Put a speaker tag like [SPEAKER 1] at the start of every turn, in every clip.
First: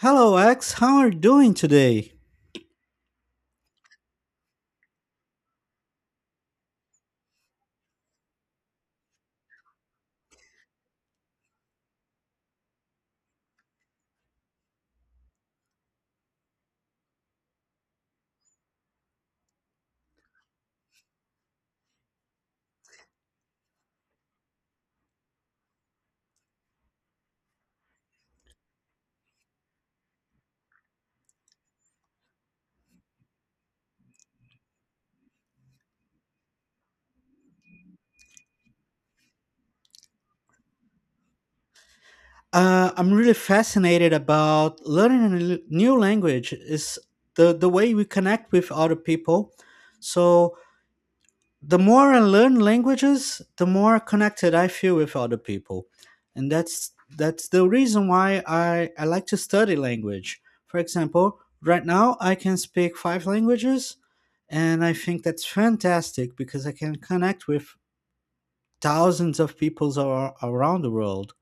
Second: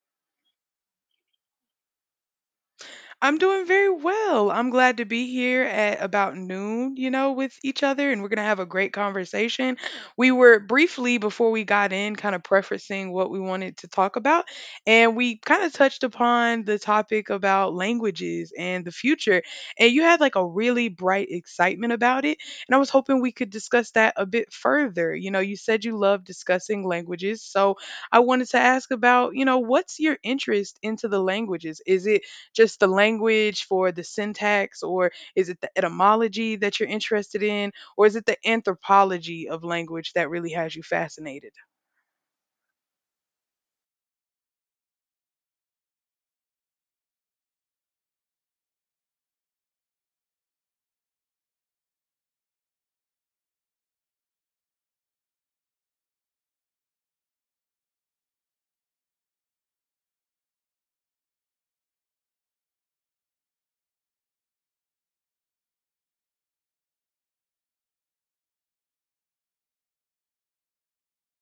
[SPEAKER 1] Hello, X. How are you doing today?
[SPEAKER 2] I'm doing very well. I'm glad to be here at about noon, with each other, and we're going to have a great conversation. We were briefly, before we got in, kind of prefacing what we wanted to talk about, and we kind of touched upon the topic about languages and the future. And you had like a really bright excitement about it. And I was hoping we could discuss that a bit further. You said you love discussing languages. So I wanted to ask about, what's your interest into the languages? Is it just the language for the syntax, or is it the etymology that you're interested in, or is it the anthropology of language that really has you fascinated?
[SPEAKER 1] I'm really fascinated about learning new language. Is the way we connect with other people. So the more I learn languages, the more connected I feel with other people, and that's the reason why I like to study language. For example, right now I can speak five languages, and I think that's fantastic because I can connect with thousands of people around the world.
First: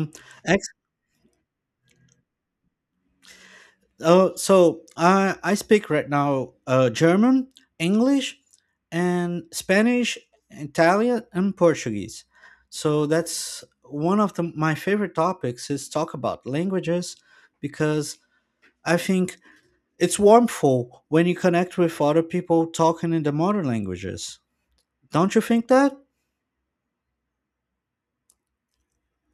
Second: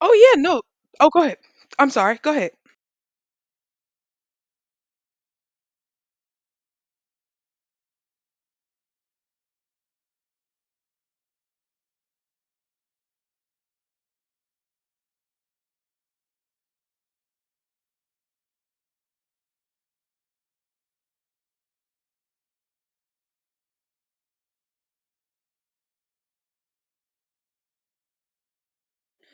[SPEAKER 2] Oh, yeah, no.
[SPEAKER 1] ex-
[SPEAKER 2] Oh, go ahead. I'm sorry. Go ahead.
[SPEAKER 1] so I speak right now German, English, and Spanish, Italian, and Portuguese. So that's one of my favorite topics is talk about languages because I think it's warmful when you connect with other people talking in the modern languages. Don't you think that,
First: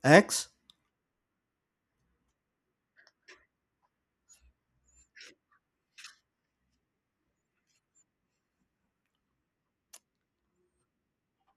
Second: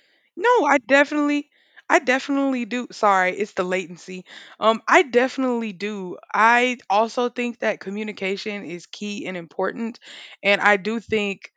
[SPEAKER 1] X?
[SPEAKER 2] No, I definitely do. Sorry, it's the latency. I definitely do. I also think that communication is key and important, and I do think,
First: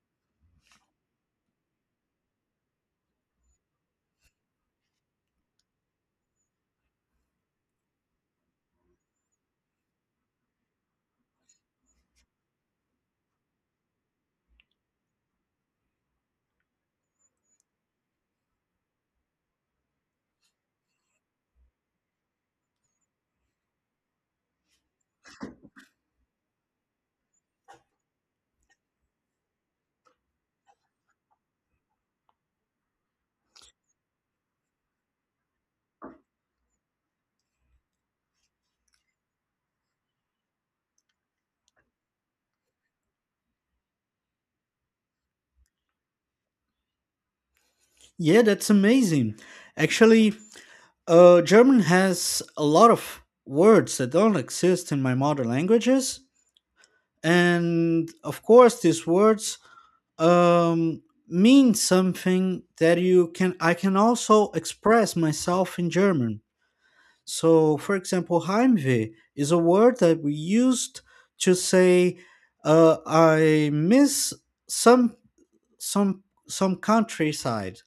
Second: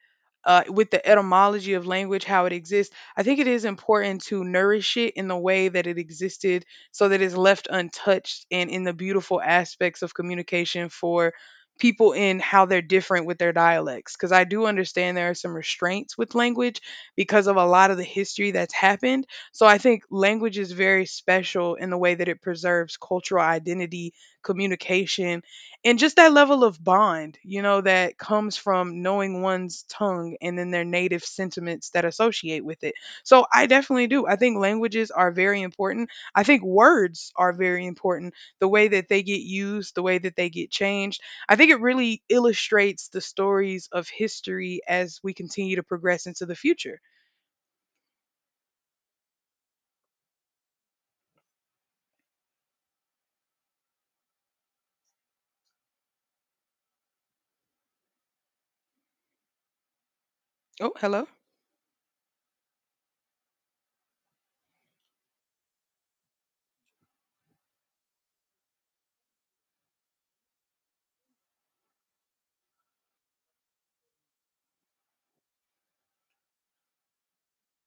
[SPEAKER 2] with the etymology of language, how it exists, I think it is important to nourish it in the way that it existed so that it's left untouched and in the beautiful aspects of communication for people in how they're different with their dialects. Because I do understand there are some restraints with language because of a lot of the history that's happened. So I think language is very special in the way that it preserves cultural identity, communication, and just that level of bond, that comes from knowing one's tongue and then their native sentiments that associate with it. So I definitely do. I think languages are very important. I think words are very important. The way that they get used, the way that they get changed. I think it really illustrates the stories of history as we continue to progress into the future.
[SPEAKER 1] Yeah, that's amazing. Actually, German has a lot of words that don't exist in my mother languages, and of course, these words
[SPEAKER 2] Oh,
[SPEAKER 1] um,
[SPEAKER 2] hello.
[SPEAKER 1] mean something that you can. I can also express myself in German. So, for example, Heimweh is a word that we used to say, "I miss some some some countryside."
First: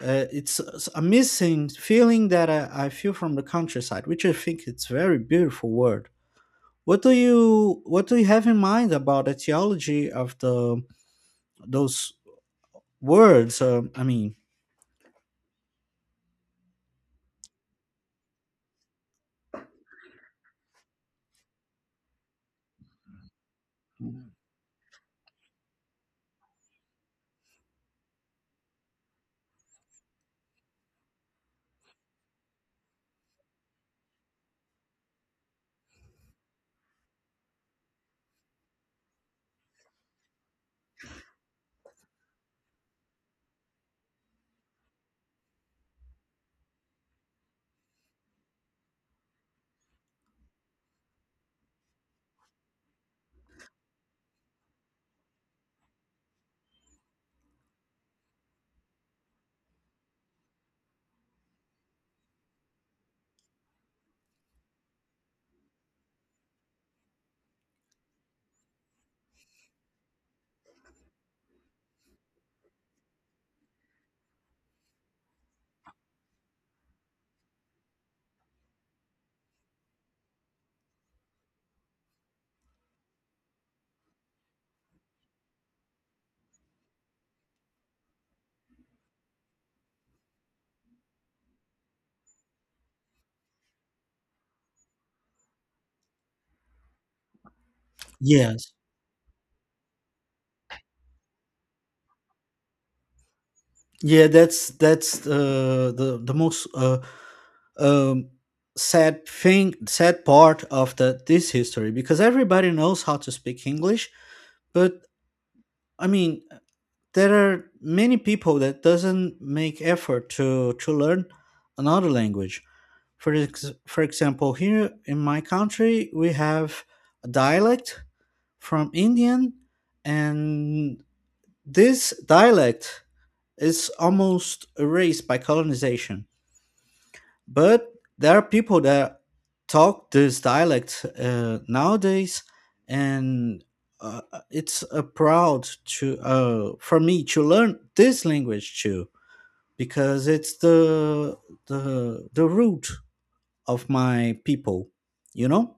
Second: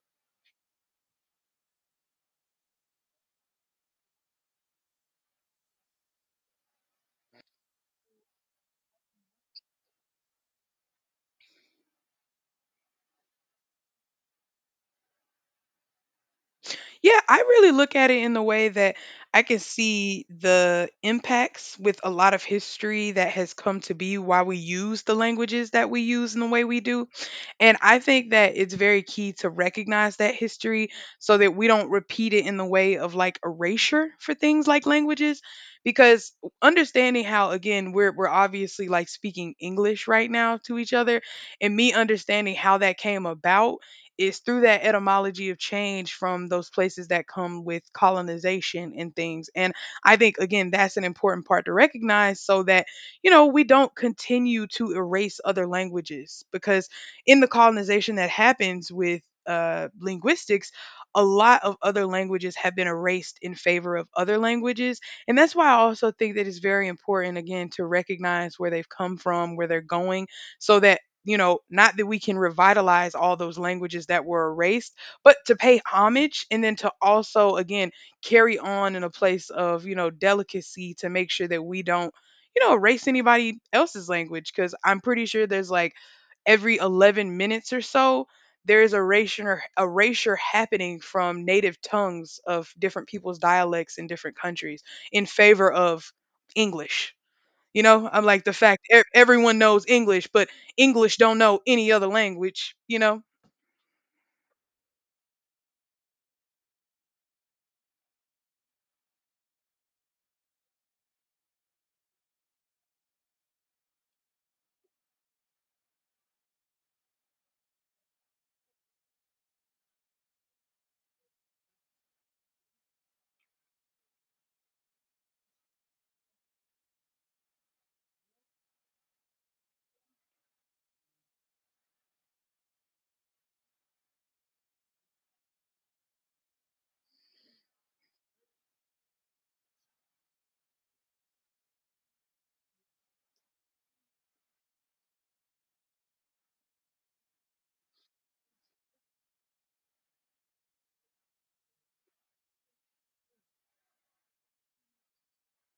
[SPEAKER 1] It's a missing feeling that I feel from the countryside, which I think it's very beautiful word. What do you have in mind about the theology of the those words? I mean,
[SPEAKER 2] Yeah, I really look at it in the way that I can see the impacts with a lot of history that has come to be why we use the languages that we use in the way we do. And I think that it's very key to recognize that history so that we don't repeat it in the way of like erasure for things like languages. Because understanding how, again, we're obviously like speaking English right now to each other, and me understanding how that came about is through that etymology of change from those places that come with colonization and things. And I think, again, that's an important part to recognize so that, we don't continue to erase other languages because in the colonization that happens with linguistics, a lot of other languages have been erased in favor of other languages. And that's why I also think that it's very important, again, to recognize where they've come from, where they're going, so that, not that we can revitalize all those languages that were erased, but to pay homage and then to also, again, carry on in a place of, delicacy to make sure that we don't, erase anybody else's language. Cause I'm pretty sure there's like every 11 minutes or so, there is erasure happening from native tongues of different people's dialects in different countries in favor of English. I'm like the
[SPEAKER 1] yes,
[SPEAKER 2] fact everyone knows English, but English don't know any other language.
[SPEAKER 1] yeah, that's the most um, sad thing, sad part of the this history because everybody knows how to speak English, but I mean, there are many people that doesn't make effort to learn another language for example, here in my country we have a dialect from indian, and this dialect is almost erased by colonization, but there are people that talk this dialect nowadays, and uh, it's a proud to for me to learn this language too, because it's the root of my people, you know.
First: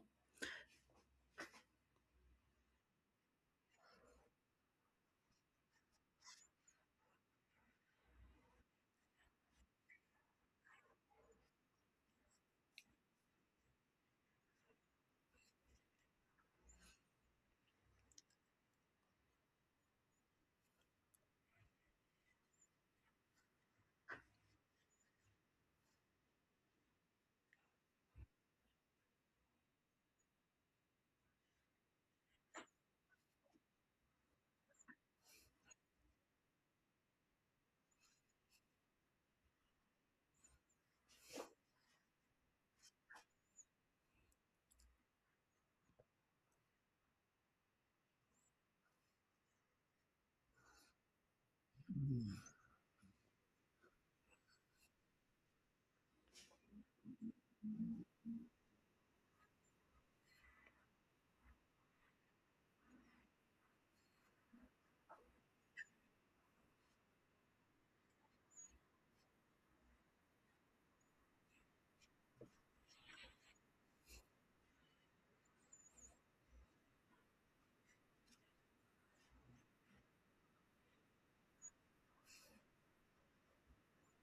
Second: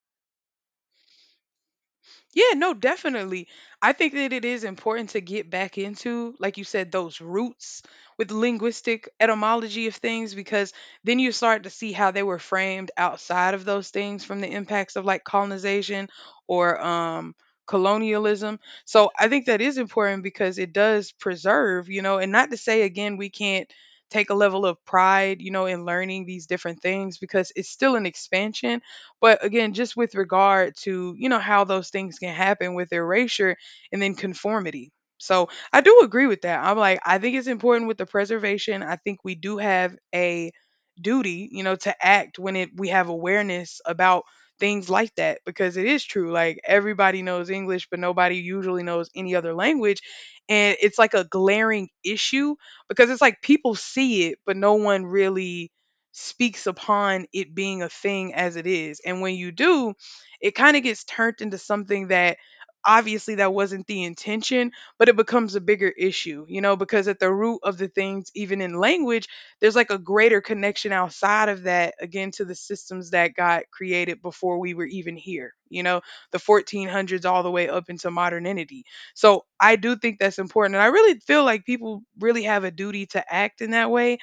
[SPEAKER 2] Yeah, no, definitely. I think that it is important to get back into, like you said, those roots with linguistic etymology of things, because then you start to see how they were framed outside of those things from the impacts of like colonization or colonialism. So I think that is important because it does preserve, and not to say again, we can't take a level of pride, in learning these different things because it's still an expansion, but again, just with regard to, how those things can happen with erasure and then conformity. So I do agree with that. I'm like, I think it's important with the preservation. I think we do have a duty, to act when it we have awareness about things like that because it is true, like everybody knows English but nobody usually knows any other language, and it's like a glaring issue because it's like people see it but no one really speaks upon it being a thing as it is. And when you do, it kind of gets turned into something that obviously that wasn't the intention, but it becomes a bigger issue, because at the root of the things, even in language, there's like a greater connection outside of that, again, to the systems that got created before we were even here, the 1400s all the way up into modernity. So I do think that's important. And I really feel like people really have a duty to act in that way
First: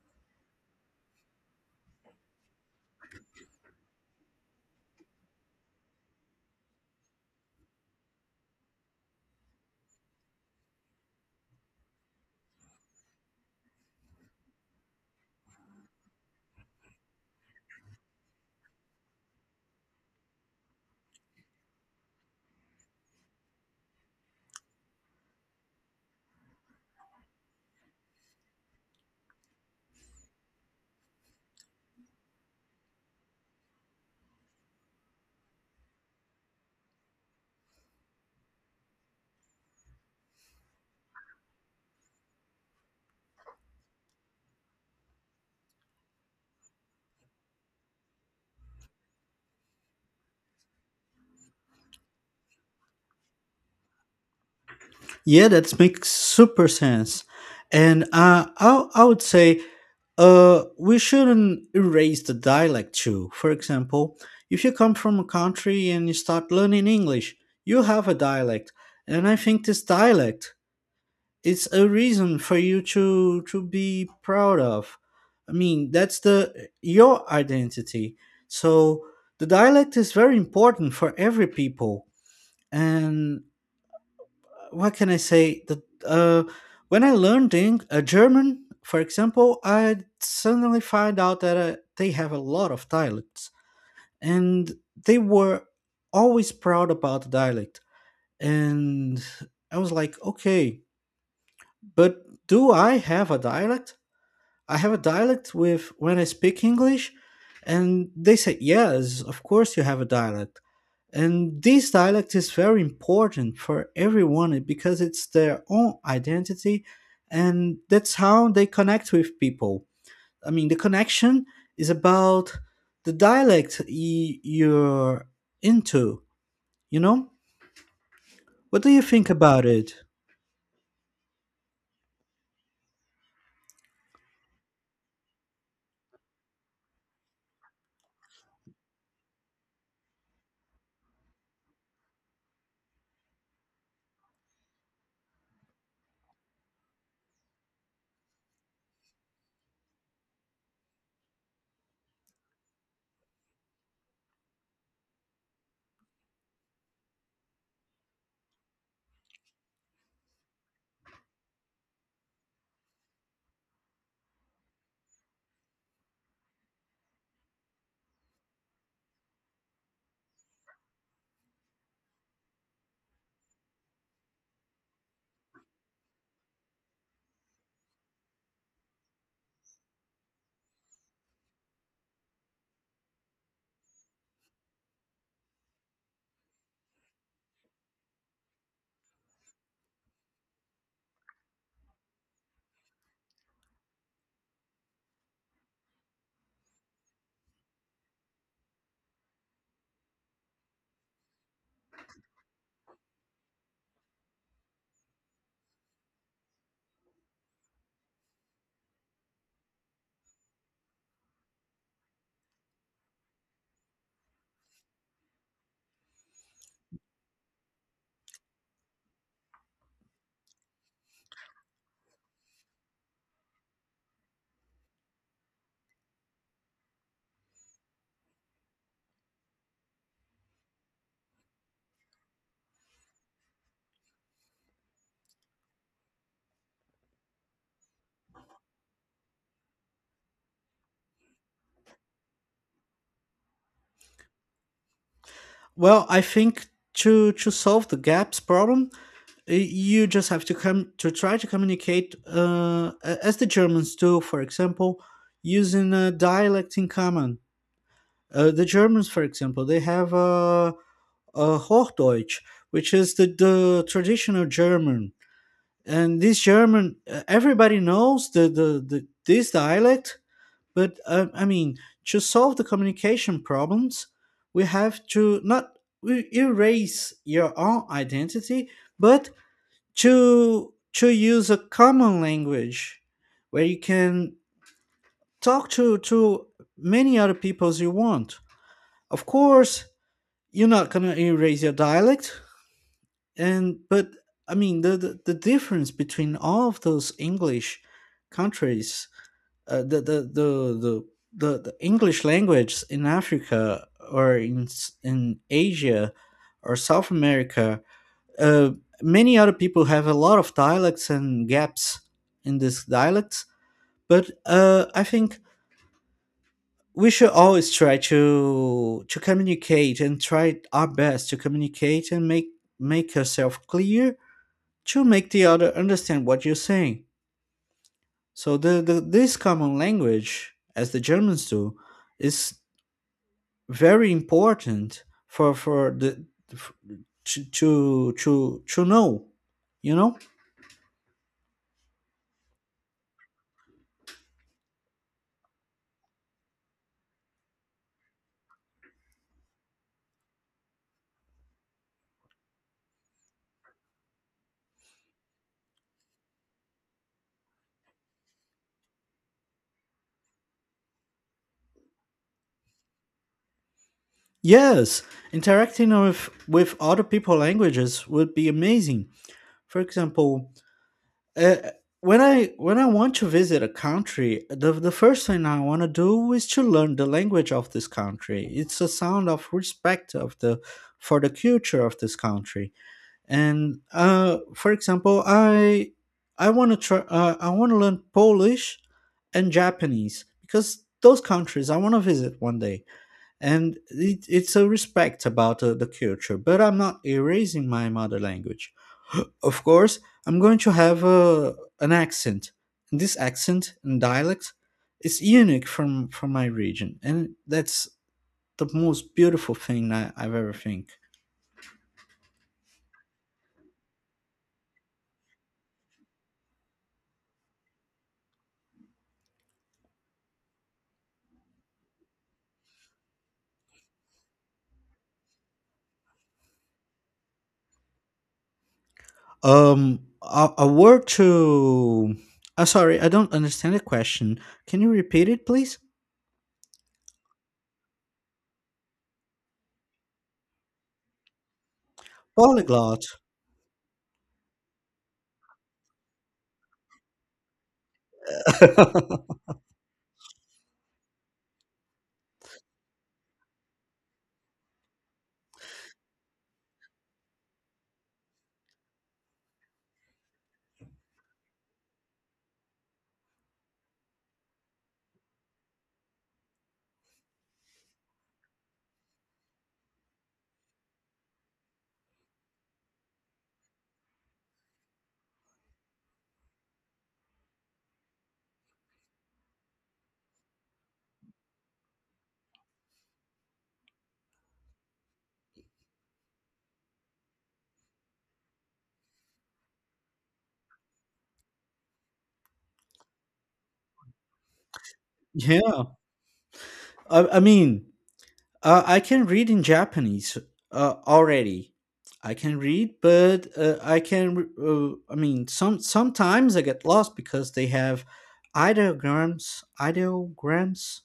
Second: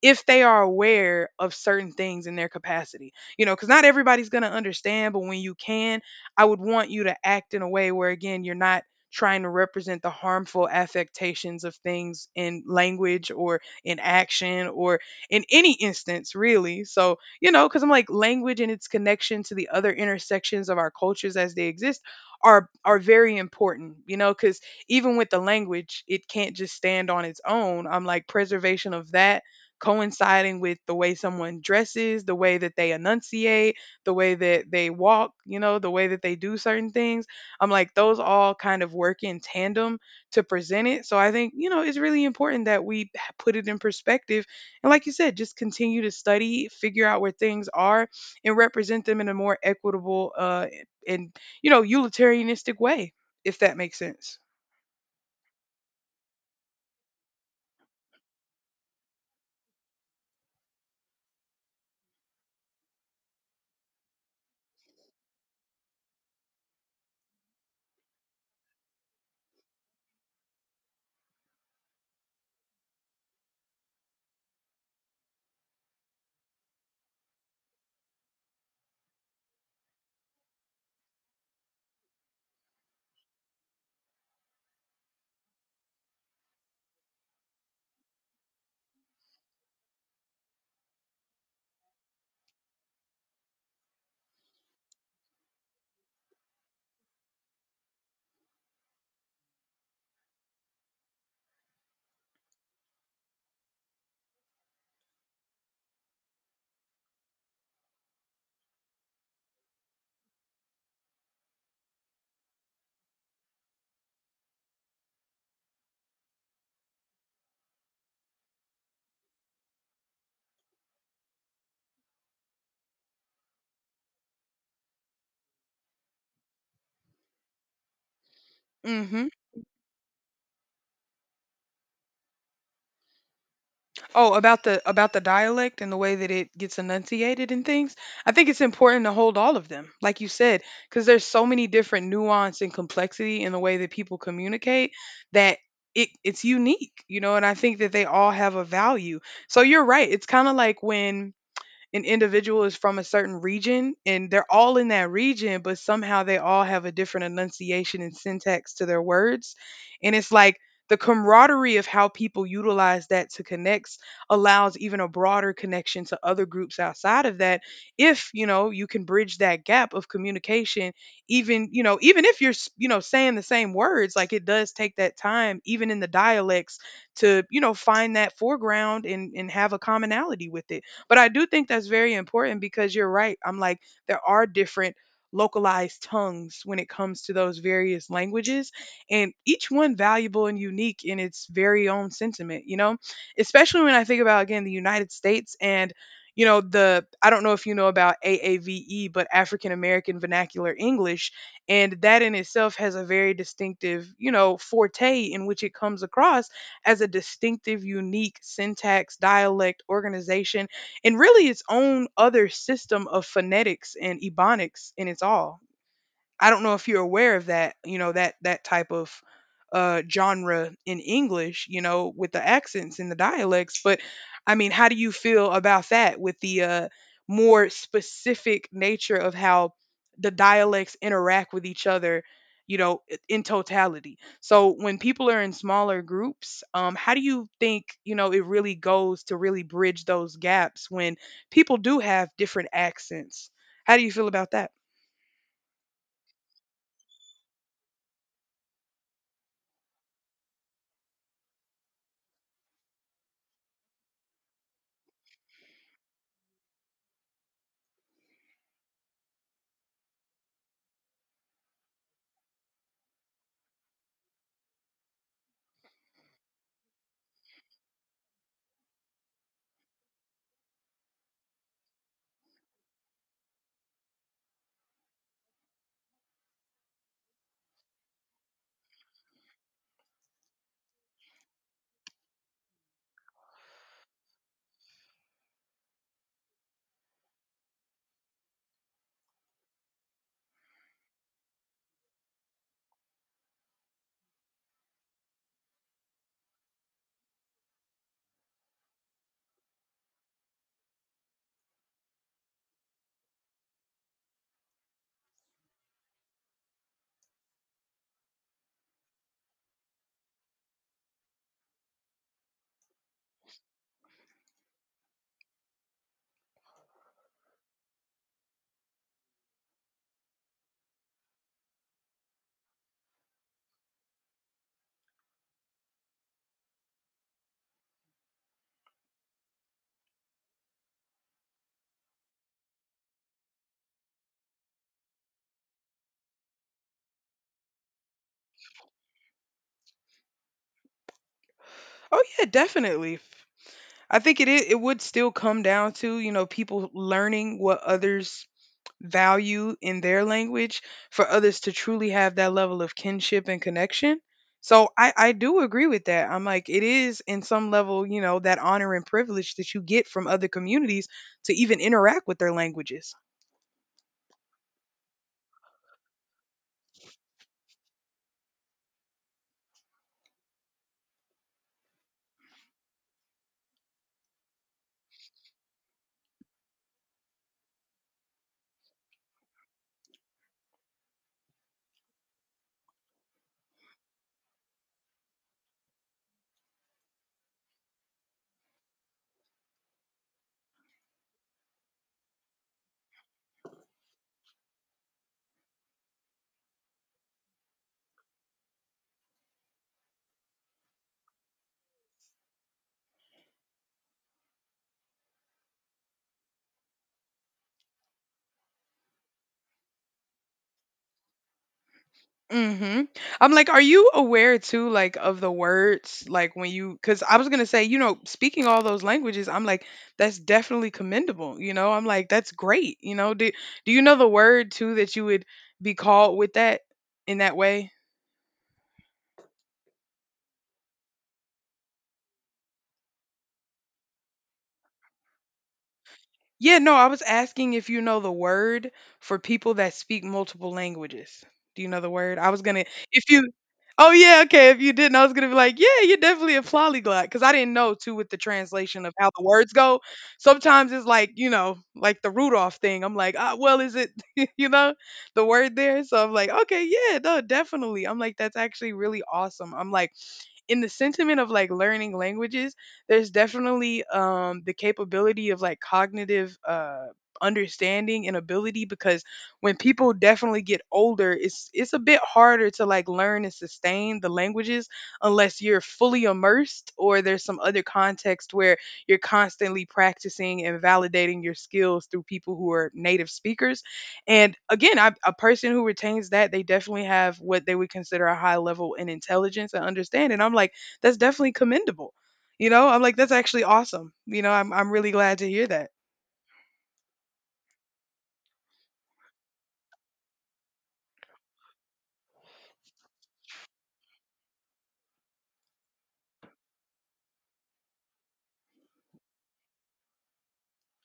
[SPEAKER 2] if they are aware of certain things in their capacity. Because not everybody's going to understand, but when you can, I would want you to act in a way where, again, you're not trying to represent the harmful affectations of things in language or in action or in any instance, really. So, because I'm like, language and its connection to the other intersections of our cultures as they exist are very important, because even with the language it can't just stand on its own. I'm like preservation of that coinciding with the way someone dresses, the way that they enunciate, the way that they walk, the way that they do certain things. I'm like, those all kind of work in tandem to present it. So I think, it's really important that we put it in perspective. And like you said, just continue to study, figure out where things are, and represent them in a more equitable and, utilitarianistic way, if that makes sense.
[SPEAKER 1] Yeah, that makes super sense, and I would say we shouldn't erase the dialect too. For example, if you come from a country and you start learning english, you have a dialect, and I think this dialect, it's a reason for you to be proud of. I mean, that's the your identity, so the dialect is very important for every people. And what can I say that when I learned in, german, for example, I suddenly find out that they have a lot of dialects, and they were always proud about the dialect. And I was like okay, but do I have a dialect? I have a dialect with when I speak English, and they say, Yes, of course you have a dialect. And this dialect is very important for everyone because it's their own identity, and that's how they connect with people. I mean, the connection is about the dialect you're into, you know? What do you
[SPEAKER 2] Hmm.
[SPEAKER 1] think about it?
[SPEAKER 2] Oh, about the dialect and the way that it gets enunciated and things. I think it's important to hold all of them, like you said, because there's so many different nuance and complexity in the way that people communicate that it's unique, and I think that they all have a value. So you're right. It's kind of like when an individual is from a certain region and they're all in that region, but somehow they all have a different enunciation and syntax to their words. And it's like the camaraderie of how people utilize that to connect allows even a broader connection to other groups outside of that. If, you can bridge that gap of communication, even if you're, saying the same words, like it does take that time, even in the dialects, to, find that foreground, and have a commonality with it. But I do think that's very important because you're right. I'm like, there are different localized tongues when it comes to those various languages, and each one valuable and unique in its very own sentiment, you know? Especially when I think about, again, the United States. And you know the I don't know if you know about AAVE, but African American Vernacular English, and that in itself has a very distinctive, forte in which it comes across as a distinctive, unique syntax dialect organization, and really its own other system of phonetics and ebonics in its all. I don't know if you're aware of that, that type of genre in English, with the accents and the dialects. But I mean, how do you feel about that with the more specific nature of how the dialects interact with each other, in totality? So when people are in smaller groups, how do you think, it really goes to really bridge those gaps when people do have different accents? How do you feel about that?
[SPEAKER 1] Well, I think to solve the gaps problem, you just have to come to try to communicate as the Germans do, for example, using a dialect in common. The Germans, for example, they have a Hochdeutsch, which is the traditional German. And this German, everybody knows the this dialect, but I mean, to solve the communication problems, we have to not we erase your own identity, but to use a common language where you can talk to many other peoples you want. Of course you're not going to erase your dialect. And but I mean the difference between all of those english countries, uh, the, the the the the english language in africa, or in in asia, or south america, uh, many other people have a lot of dialects and gaps in these dialects. But I think we should always try to communicate and try our best to communicate and make yourself clear to make the other understand what you're saying. So the this common language, as the Germans do, is very important for the f- to know, you know.
[SPEAKER 2] Oh yeah, definitely. I think it would still come down to, people learning what others value in their language for others to truly have that level of kinship and connection. So I do agree with that. I'm like it is in some level, that honor and privilege that you get from other communities to even interact with their languages.
[SPEAKER 1] Yes, interacting with other people languages would be amazing. For example, uh, when I want to visit a country, the first thing I want to do is to learn the language of this country. It's a sound of respect of the for the culture of this country. And for example, I want to try I want to learn Polish and Japanese, because those countries I want to visit one day, and it's a respect about the culture, but I'm not erasing my mother language. Of course I'm going to have an accent, and this accent and dialect is unique from my region, and that's the most beautiful thing I've ever think.
[SPEAKER 2] Mhm. I'm like, are you aware too, like, of the words, like when you? Because I was gonna say, speaking all those languages, I'm like, that's definitely commendable. I'm like, that's great. Do you know the word too that you would be called with that in that way?
[SPEAKER 1] A word to sorry, I don't understand the question. Can you repeat it please?
[SPEAKER 2] Yeah, no, I was asking if you know the word for people that speak multiple languages. Do you know the word? I was gonna,
[SPEAKER 1] Polyglot.
[SPEAKER 2] if you, oh yeah, okay. If you didn't, I was gonna be like, yeah, you're definitely a polyglot because I didn't know too with the translation of how the words go. Sometimes it's like you know, like the Rudolph thing. I'm like, ah, well, is it you know the word there? So I'm like, okay, yeah, no, definitely. I'm like, that's actually really awesome. I'm like in the sentiment of like learning languages, there's definitely the capability of like cognitive understanding and ability because when people definitely get older, it's a bit harder to like learn and sustain the languages unless you're fully immersed or there's some other context where you're constantly practicing and validating your skills through people who are native speakers and again, I, a person who retains that, they definitely have what they would consider a high level in intelligence and understanding. I'm like, that's definitely commendable. You know, I'm like, that's actually awesome. You know, I'm really glad to hear
[SPEAKER 1] Yeah,
[SPEAKER 2] that.
[SPEAKER 1] I mean I can read in Japanese already. I can read, but I can. I mean, sometimes I get lost because they have ideograms, ideograms,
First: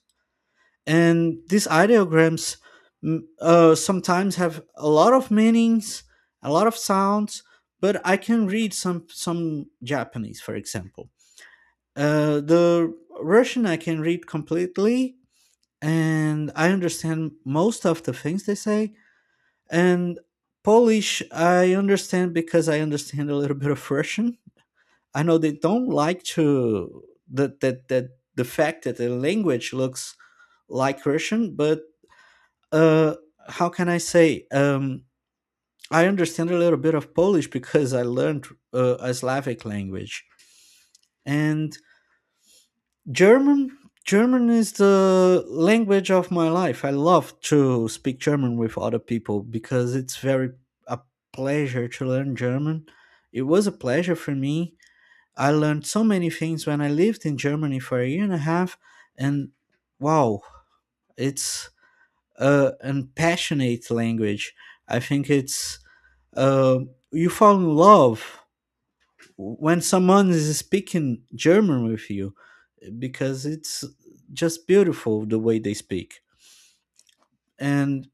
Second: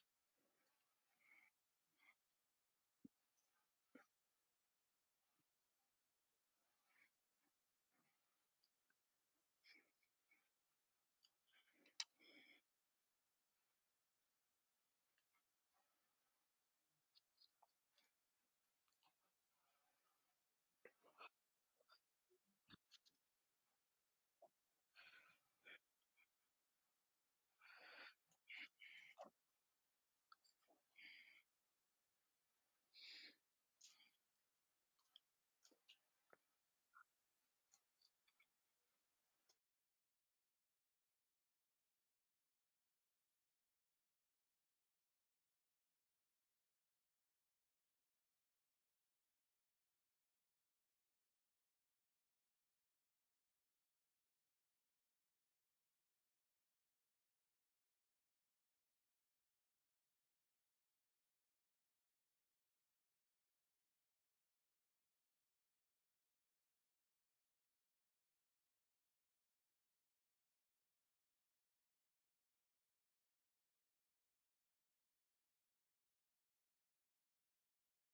[SPEAKER 1] and these ideograms sometimes have a lot of meanings, a lot of sounds. But I can read some Japanese, for example. The Russian I can read completely, and I understand most of the things they say. And Polish, I understand because I understand a little bit of Russian. I know they don't like to that that that the fact that the language looks like Russian, but uh, how can I say? I understand a little bit of Polish because I learned a Slavic language. And German German is the language of my life. I love to speak German with other people because it's very a pleasure to learn German. It was a pleasure for me. I learned so many things when I lived in Germany for a year and a half, and wow, it's a an passionate language. I think it's uh, you fall in love when someone is speaking German with you because it's just beautiful the way they speak. And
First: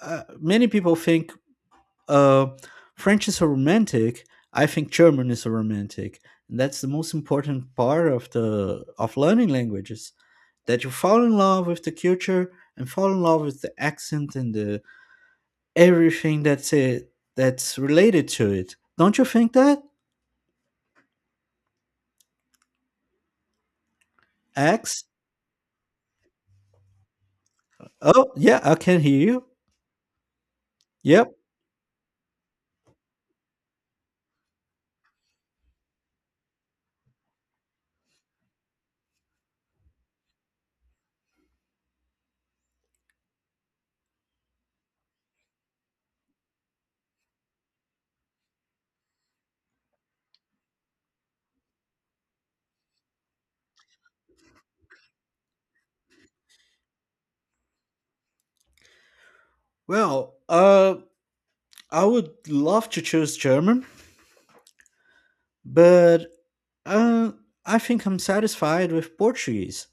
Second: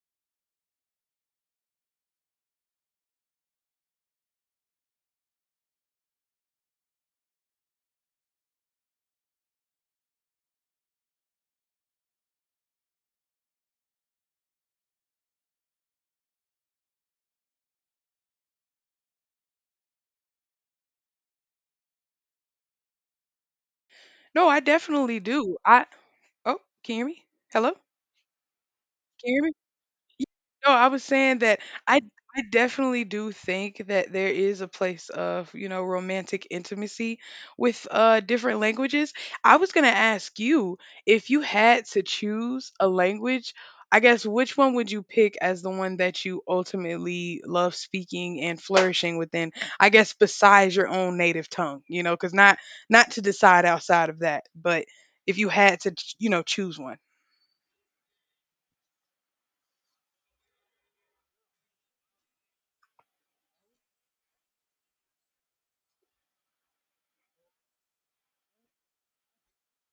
[SPEAKER 1] many people think uh, French is so romantic. I think German is so romantic. And that's the most important part of the of learning languages, that you fall in love with the culture and fall in love with the accent and the everything that's it that's related to it. Don't you think that?
[SPEAKER 2] No, I
[SPEAKER 1] X?
[SPEAKER 2] definitely do. I oh, can you hear me? Hello? Can
[SPEAKER 1] Oh yeah, I can hear
[SPEAKER 2] you hear
[SPEAKER 1] you.
[SPEAKER 2] me? Y no, I was
[SPEAKER 1] Yep.
[SPEAKER 2] saying that I I definitely do think that there is a place of, you know, romantic intimacy with different languages. I was gonna ask you if you had to choose a language, I guess which one would you pick as the one that you ultimately love speaking and flourishing within? I guess besides your own native tongue, you know, because not not to decide outside of that, but if you had to, you know, choose one.
[SPEAKER 1] Well, I would love to choose German, but uh, I think I'm satisfied with Portuguese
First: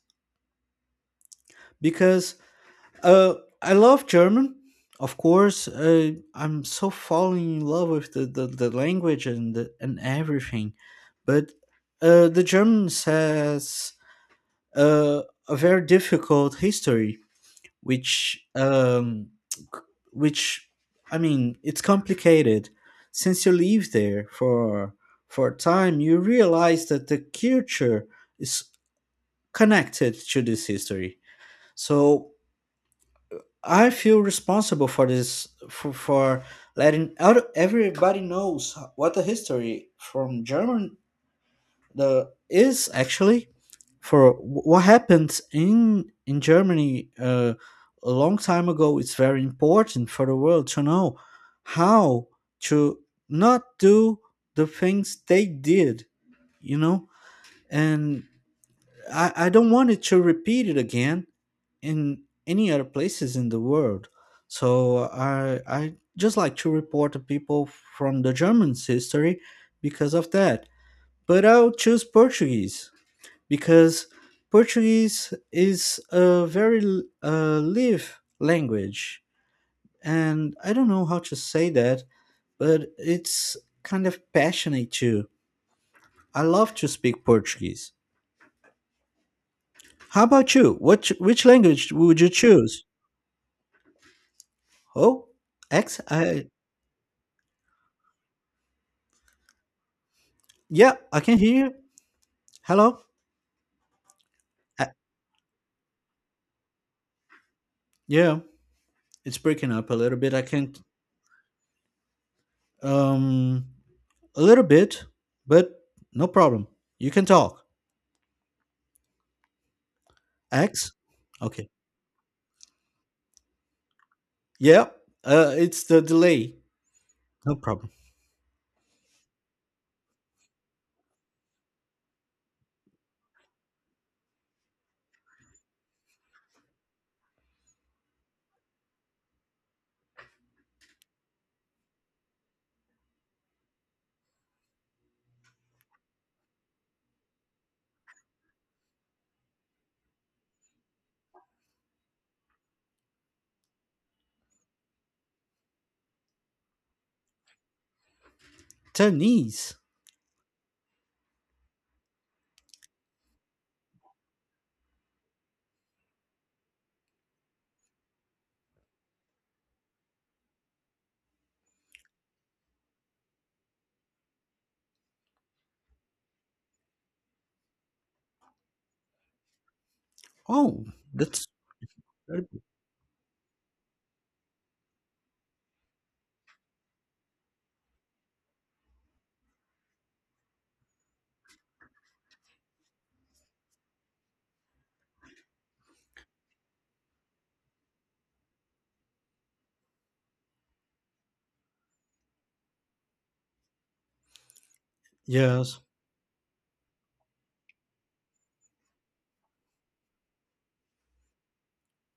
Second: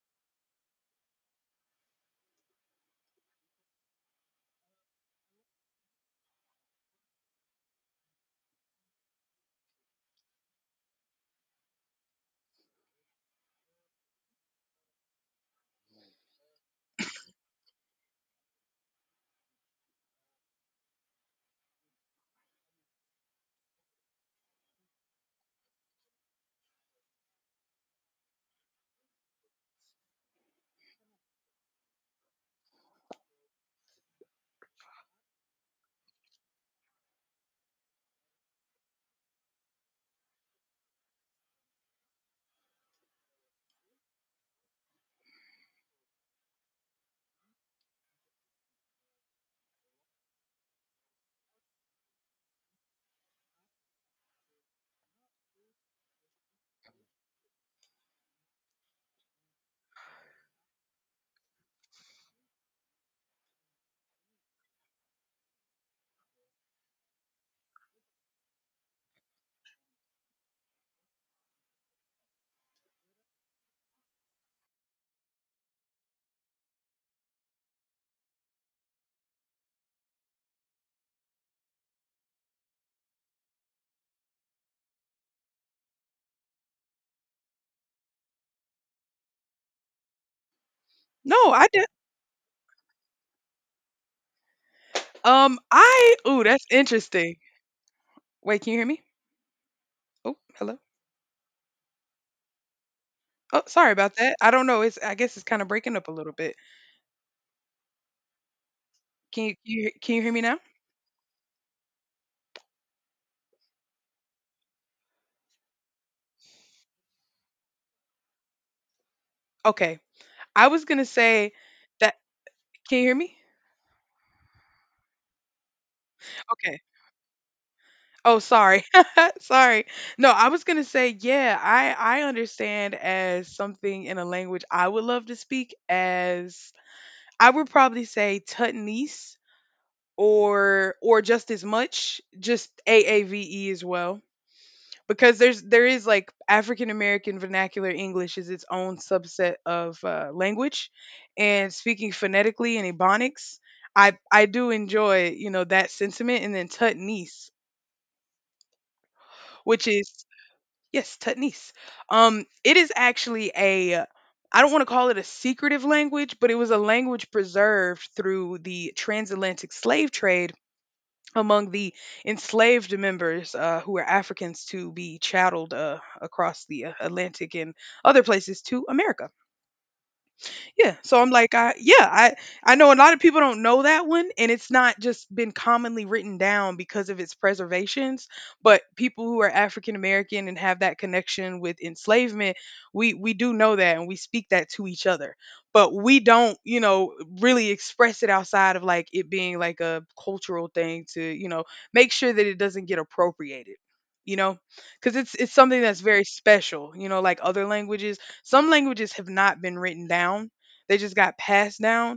[SPEAKER 1] because uh, I love German, of course. I'm so falling in love with the language and the, and everything, but the German has uh, a very difficult history, which um, which I mean it's complicated. Since you live there for a time, you realize that the culture is connected to this history. So I feel responsible for this for letting out everybody knows what the history from German the is actually for what happened in Germany a long time ago. It's very important for the world to know how to not do the things they did, you know. And I don't want it to repeat it again in any other places in the world. So I just like to report the people from the German's history because of that. But I'll choose Portuguese because Portuguese is a very live language, and I don't know how to say that, but it's kind of passionate too. I love to speak Portuguese. How about you? What
[SPEAKER 2] No,
[SPEAKER 1] which
[SPEAKER 2] I did.
[SPEAKER 1] language would you choose? Oh, ex-
[SPEAKER 2] I. Ooh,
[SPEAKER 1] I,
[SPEAKER 2] that's interesting. Wait, can you hear me? Oh, hello.
[SPEAKER 1] yeah, I can hear you. Hello?
[SPEAKER 2] Oh, sorry about that. I don't know.
[SPEAKER 1] Uh,
[SPEAKER 2] It's. I guess it's kind of breaking up a little bit.
[SPEAKER 1] yeah, it's
[SPEAKER 2] Can you,
[SPEAKER 1] breaking
[SPEAKER 2] you
[SPEAKER 1] up a
[SPEAKER 2] can
[SPEAKER 1] little
[SPEAKER 2] you hear
[SPEAKER 1] bit.
[SPEAKER 2] me
[SPEAKER 1] I
[SPEAKER 2] now?
[SPEAKER 1] can't. Um, a little bit, but no problem. You can talk.
[SPEAKER 2] Okay. I was
[SPEAKER 1] X?
[SPEAKER 2] gonna say
[SPEAKER 1] Okay.
[SPEAKER 2] that. Can you hear me?
[SPEAKER 1] Yeah, it's the delay.
[SPEAKER 2] Okay.
[SPEAKER 1] No problem.
[SPEAKER 2] Oh, sorry. sorry. No, I was gonna say yeah. I understand as something in a language I would love to speak as I would probably say Tutnese. Or just as much just AAVE as well because there's there is like African American vernacular English is its own subset of language and speaking phonetically and ebonics I do enjoy you know that sentiment and then Tutnese
[SPEAKER 1] Chinese.
[SPEAKER 2] which is yes Tutnese it is actually a I don't want to call it a secretive language, but it was a language preserved through the transatlantic slave trade among the enslaved members who were Africans to be chatteled across the Atlantic and other places to America.
[SPEAKER 1] Oh,
[SPEAKER 2] Yeah. So I'm
[SPEAKER 1] that's.
[SPEAKER 2] like, I yeah,
[SPEAKER 1] Very good.
[SPEAKER 2] I know a lot of people don't know that one, and it's not just been commonly written down because of its preservations. But people who are African American and have that connection with enslavement, we do know that, and we speak that to each other. But we don't, you know, really express it outside of like it being like a cultural thing to, you know, make sure that it doesn't get appropriated. You know, because it's something
[SPEAKER 1] Yes.
[SPEAKER 2] that's very special. You know, like other languages, some languages have not been written down they just got passed down.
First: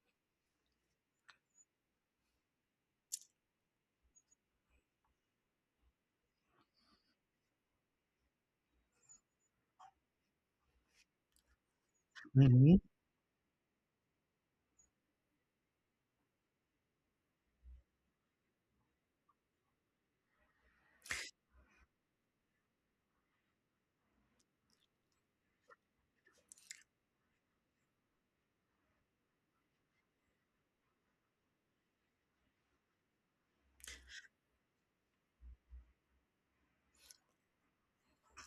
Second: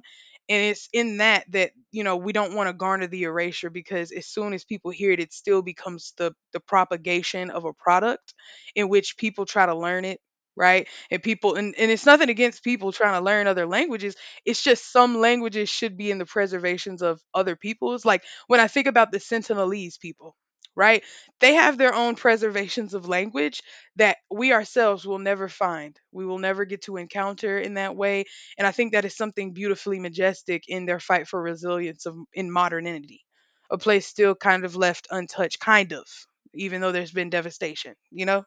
[SPEAKER 2] And it's in that that, you know, we don't want to garner the erasure because as soon as people hear it, it still becomes the propagation of a product in which people try to learn it. Right. And people, and it's nothing against
[SPEAKER 1] Hmm.
[SPEAKER 2] people trying to learn other languages. It's just some languages should be in the preservations of other peoples. Like when I think about the Sentinelese people, right? They have their own preservations of language that we ourselves will never find. We will never get to encounter in that way. And I think that is something beautifully majestic in their fight for resilience of, in modernity, a place still kind of left untouched, kind of, even though there's been devastation, you know?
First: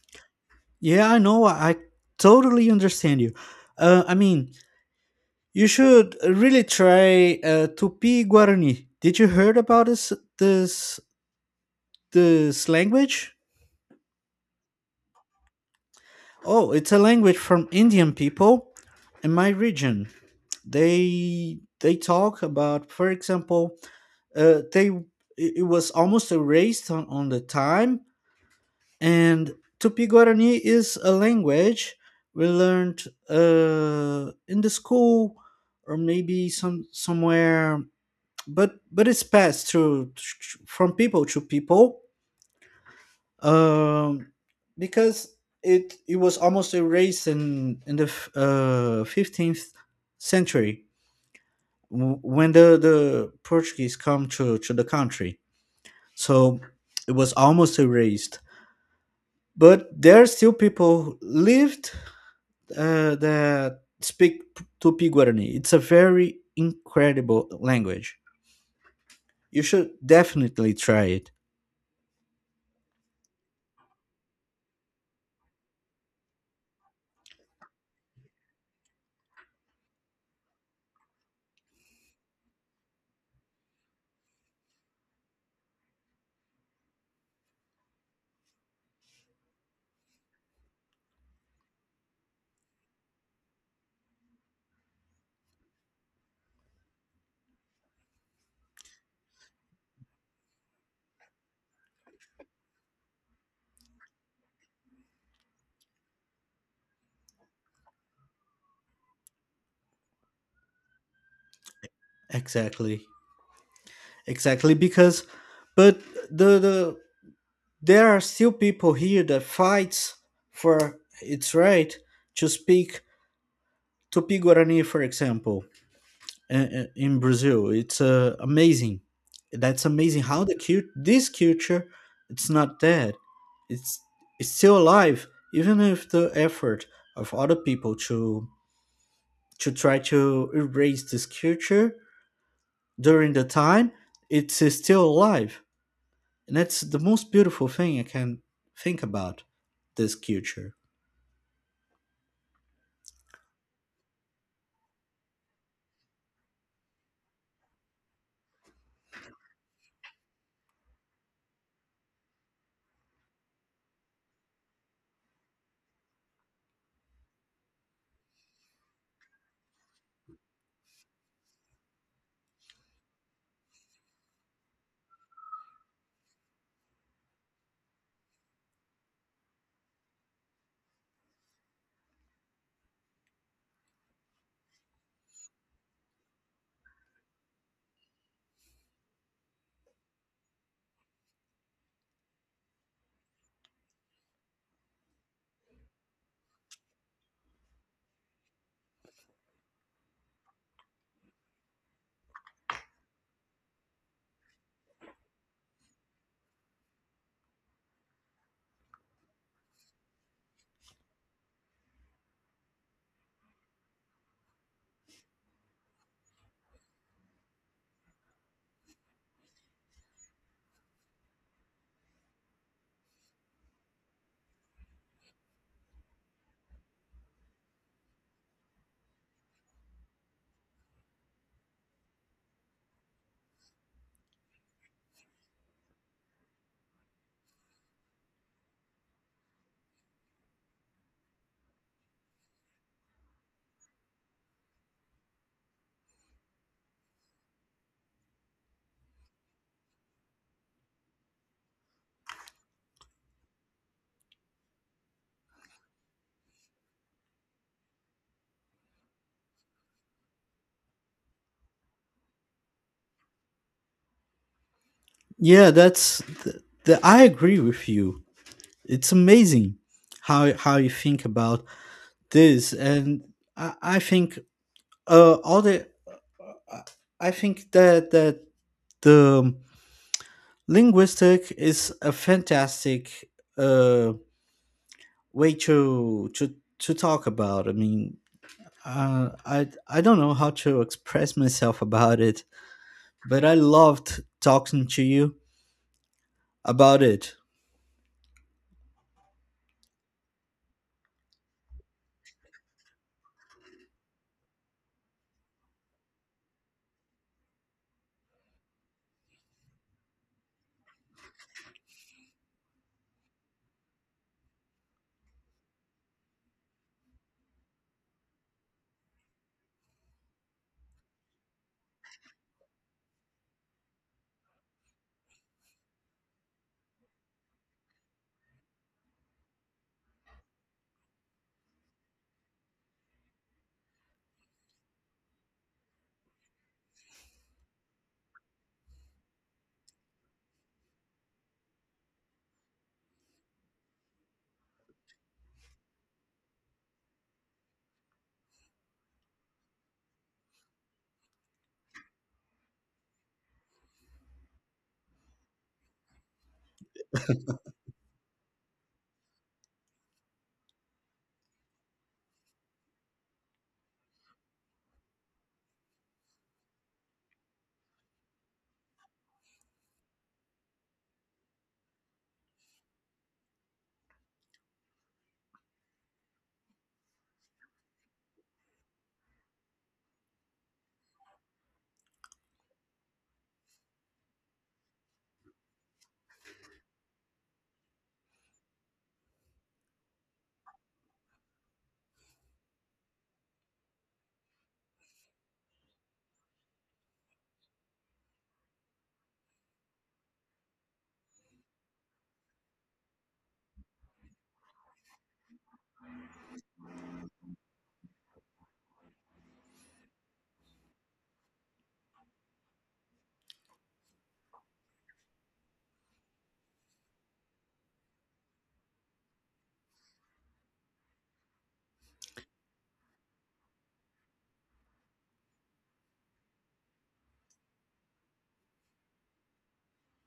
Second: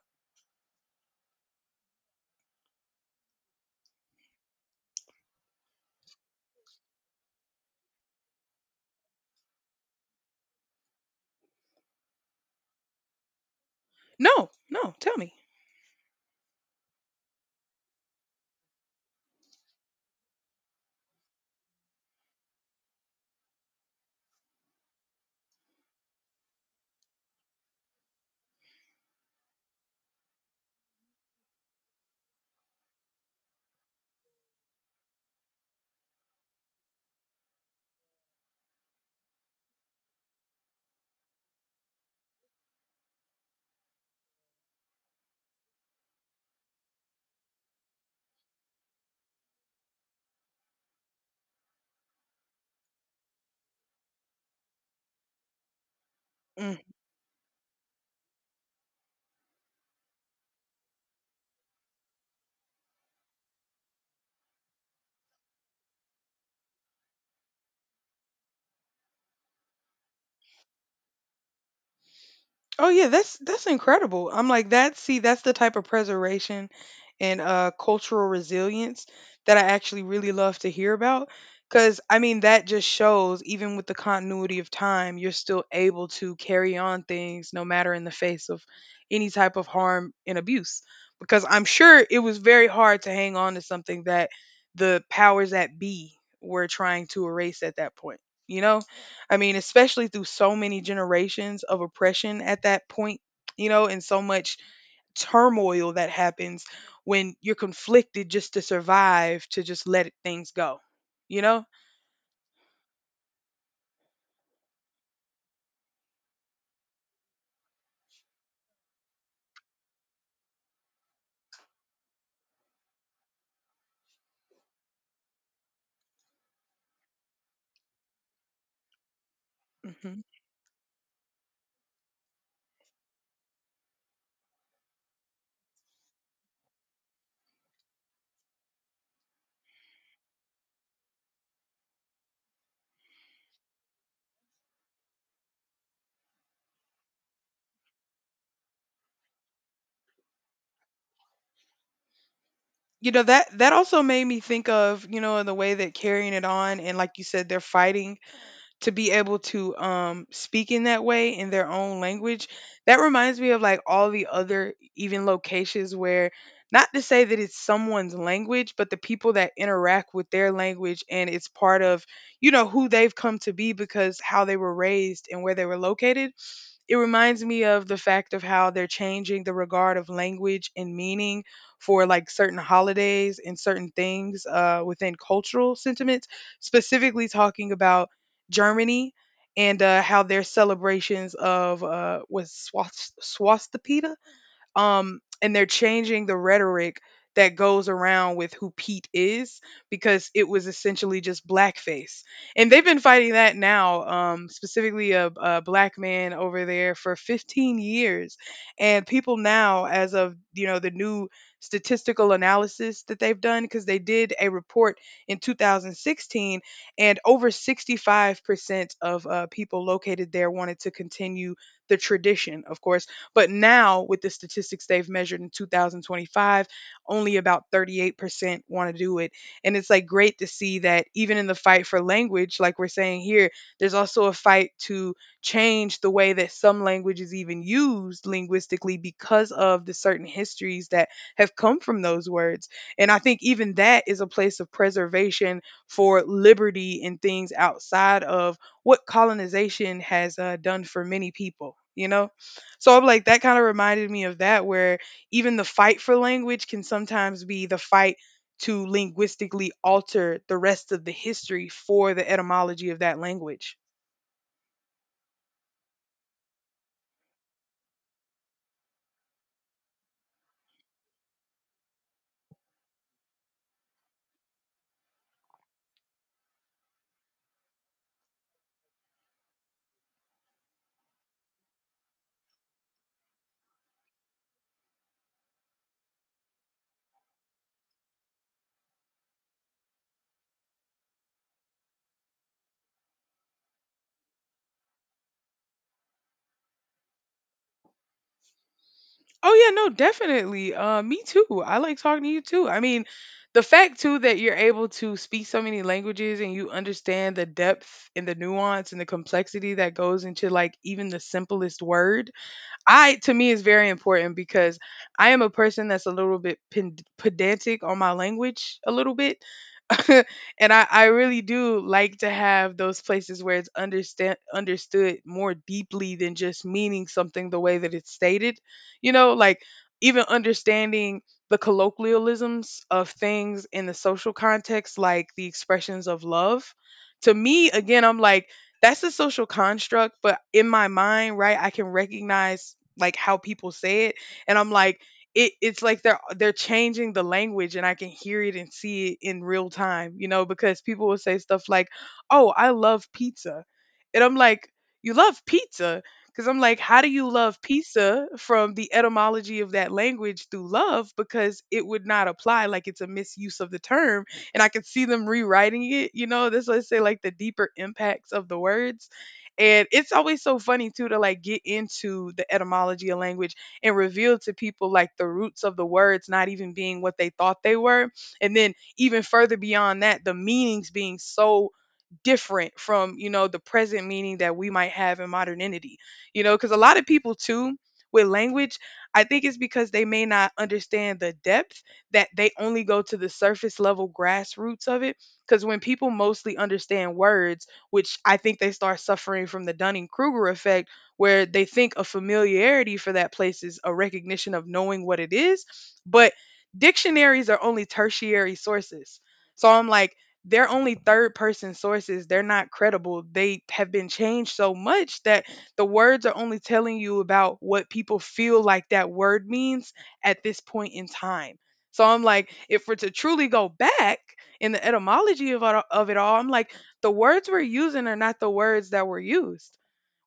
[SPEAKER 1] Yeah, I know. I totally understand you. I mean, you should really try Tupi Guarani. Did you heard about this this language?
[SPEAKER 2] No, no, tell me.
[SPEAKER 1] Oh, it's a language from Indian people in my region. They talk about, for example, they it it was almost erased on the time, and Tupi Guarani is a language we learned in the school, or maybe somewhere, but it's passed through from people to people, um, because it was almost erased in the 15th century when the Portuguese come to the country. So it was almost erased. But there are still people who lived that speak Tupi Guarani. It's a very incredible language. You should definitely try it.
[SPEAKER 2] Oh yeah, that's incredible. I'm like that. See, that's the type of preservation and cultural resilience that I actually really love to hear about. Because I mean, that just shows even with the continuity of time, you're still able to carry on things no matter in the face of any type of harm and abuse. Because I'm sure it was very hard to hang on to something that the powers that be were trying to erase at that point. You know. I mean, especially through so many generations of oppression at that point, you know, and so much turmoil that happens when you're conflicted just to survive, to just let things go, you know?
[SPEAKER 1] Exactly, exactly because, but the the there are still people here that fights for its right to speak Tupi Guarani, for example, in Brazil. It's amazing. That's
[SPEAKER 2] Hmm.
[SPEAKER 1] amazing how the cute this culture, it's not dead. It's it's still alive, even if the effort of other people to try to erase this culture during the time, it's still alive, and that's the most beautiful thing I can think about this culture.
[SPEAKER 2] You know, that, that also made me think of, you know, in the way that carrying it on and like you said, they're fighting to be able to speak in that way in their own language that reminds me of like all the other even locations where not to say that it's someone's language but the people that interact with their language and it's part of you know who they've come to be because how they were raised and where they were located it reminds me of the fact of how they're changing the regard of language and meaning for like certain holidays and certain things within cultural sentiments, specifically talking about Germany and how their celebrations of swastika and they're changing the rhetoric that goes around with who Pete is because it was essentially just blackface, and they've been fighting that now, specifically a black man over there for 15 years, and people now, as of you know, the new statistical analysis that they've done because they did a report in 2016 and over 65% of people located there wanted to continue the tradition of course but now, with the statistics they've measured in 2025, only about 38% want to do it. And it's like great to see that even in the fight for language, like we're saying here, there's also a fight to change the way that some language is even used linguistically because of the certain histories that have come from those words. And I think even that is a place of preservation for liberty and things outside of what colonization has done for many people, you know? So I'm like, that kind of reminded me of that, where even the fight for language can sometimes be the fight to linguistically alter the rest of the history for the etymology of that language.
[SPEAKER 1] Yeah, that's the I agree with you. It's amazing how you think about this, and I think all the I I think that the linguistic is a fantastic uh, way to talk about. I mean, I don't know how to express myself about it, but I loved talking to you about it.
[SPEAKER 2] Oh yeah, no, definitely. Me too. I like talking to you too. I mean, the fact too that you're able to speak so many languages and you understand the depth and the nuance and the complexity that goes into like even the simplest word I to me is very important because I am a person that's a little bit pedantic on my language a little bit. and I really do like to have those places where it's understand understood more deeply than just meaning something the way that it's stated. You know, like even understanding the colloquialisms of things in the social context, like the expressions of love. To me, again, I'm like, that's a social construct, but in my mind, right, I can recognize like how people say it and I'm like it's like they're changing the language and I can hear it and see it in real time, you know, because people will say stuff like, "Oh, I love pizza." And I'm like, "You love pizza?" Cuz I'm like, "How do you love pizza from the etymology of that language through love because it would not apply like it's a misuse of the term." And I can see them rewriting it, you know, this let's say like the deeper impacts of the words and it's always so funny too to like get into the etymology of language and reveal to people like the roots of the words not even being what they thought they were. And then even further beyond that, the meanings being so different from, you know, the present meaning that we might have in modernity. You know, because a lot of people too with language, I think it's because they may not understand the depth that they only go to the surface level grassroots of it. Because when people mostly understand words, which I think they start suffering from the Dunning Kruger effect, where they think a familiarity for that place is a recognition of knowing what it is. But dictionaries are only tertiary sources. So I'm like, they're only third person sources. They're not credible. They have been changed so much that the words are only telling you about what people feel like that word means at this point in time. So I'm like, if we're to truly go back in the etymology of, of it all, I'm like, the words we're using are not the words that were used.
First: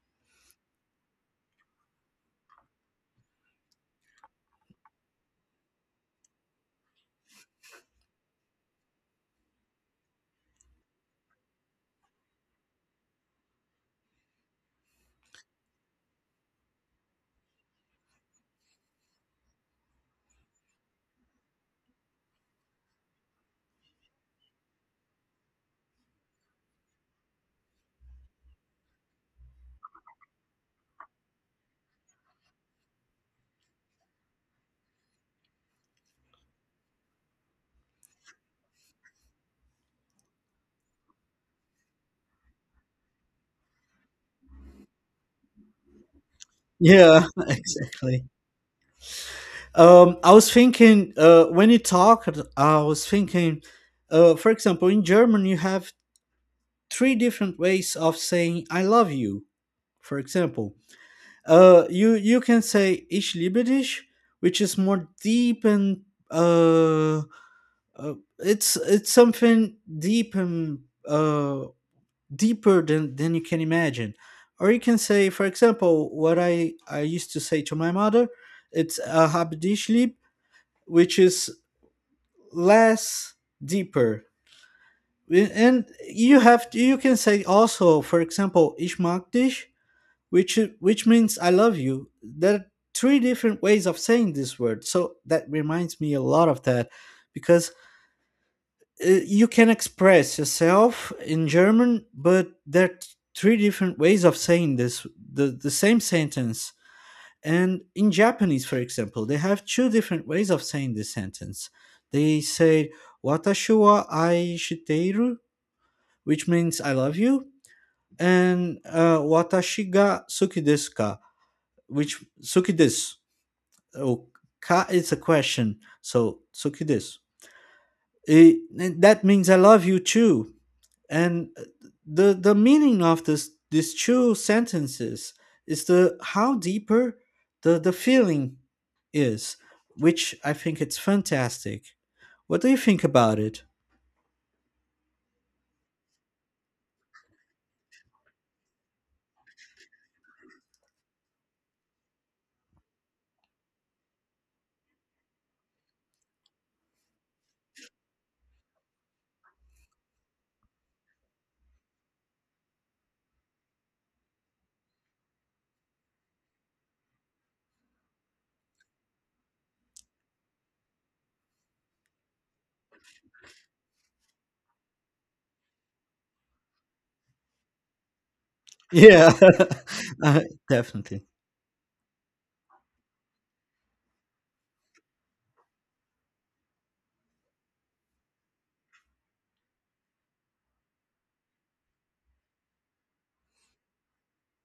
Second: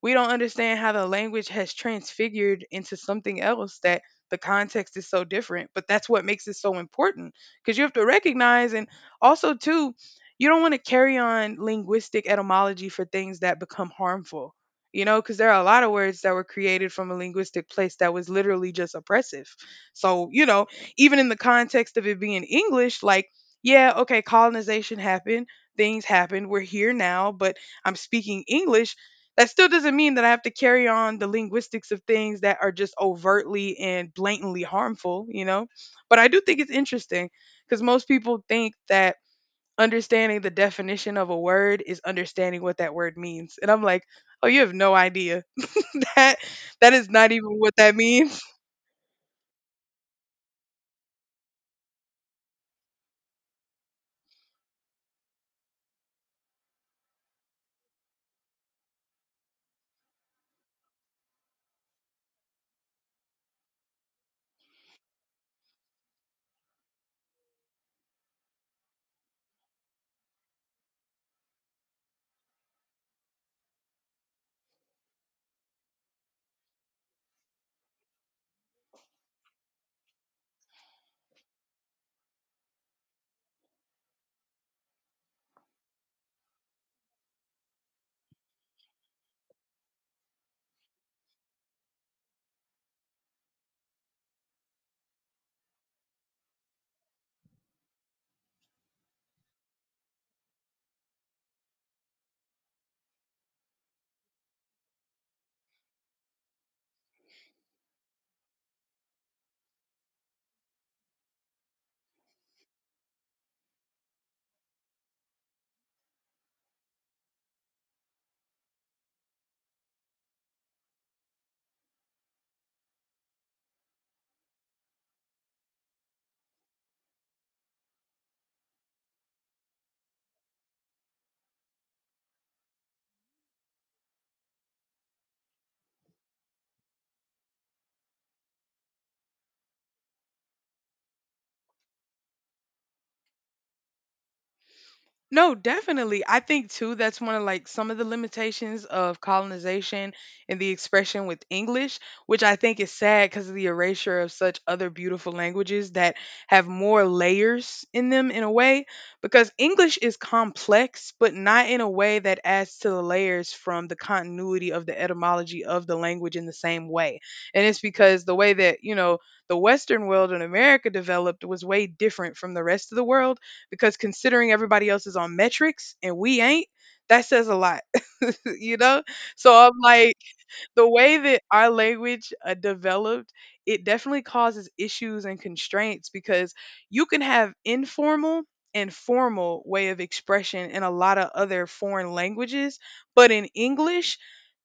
[SPEAKER 2] We don't understand how the language has transfigured into something else that the context is so different, but that's what makes it so important because you have to recognize and also too, you don't want to carry on linguistic etymology for things that become harmful. You know, because there are a lot of words that were created from a linguistic place that was literally just oppressive. So, you know, even in the context of it being English, like, yeah, okay, colonization happened, things happened, we're here now, but I'm speaking English. That still doesn't mean that I have to carry on the linguistics of things that are just overtly and blatantly harmful, you know? But I do think it's interesting because most people think that understanding the definition of a word is understanding what that word means. And I'm like, oh, you have no idea. that that is
[SPEAKER 1] Yeah,
[SPEAKER 2] not even what that
[SPEAKER 1] exactly.
[SPEAKER 2] means.
[SPEAKER 1] I was thinking when you talked, I was thinking, for example, in German, you have three different ways of saying "I love you." For example, you can say "Ich liebe dich," which is more deep and uh, uh, it's something deep and uh, deeper than you can imagine. Or you can say, for example, what I used to say to my mother, it's "Hab dich lieb," which is less deeper, and you can say also, for example, ich mag dich, which means I love you. There are three different ways of saying this word, so that reminds me a lot of that because you can express yourself in german, but there are three different ways of saying this, the same sentence. And in Japanese, for example, they have two different ways of saying this sentence. They say "watashi wa ai shiteiru," which means "I love you," and "watashi ga suki desu ka," which "suki desu." Oh, ka is a question, so "suki desu." It- that means "I love you too," and the meaning of this these two sentences is the how deeper the feeling is, which I think it's fantastic. What do you think about it?
[SPEAKER 2] No, definitely. I think too that's one of like some of the limitations of colonization and the expression with English, which I think is sad because of the erasure of such other beautiful languages that have more layers in them in a way because English is complex but not in a way that adds to the layers from the continuity of the etymology of the language in the same way. And it's because the way that, you know, the western world in America developed was way different from the rest of the world because considering everybody else is on metrics and we ain't, that says a lot, you know?
[SPEAKER 1] Yeah.
[SPEAKER 2] So I'm like,
[SPEAKER 1] uh,
[SPEAKER 2] the way
[SPEAKER 1] definitely.
[SPEAKER 2] that our language developed, it definitely causes issues and constraints because you can have informal and formal way of expression in a lot of other foreign languages, but in English,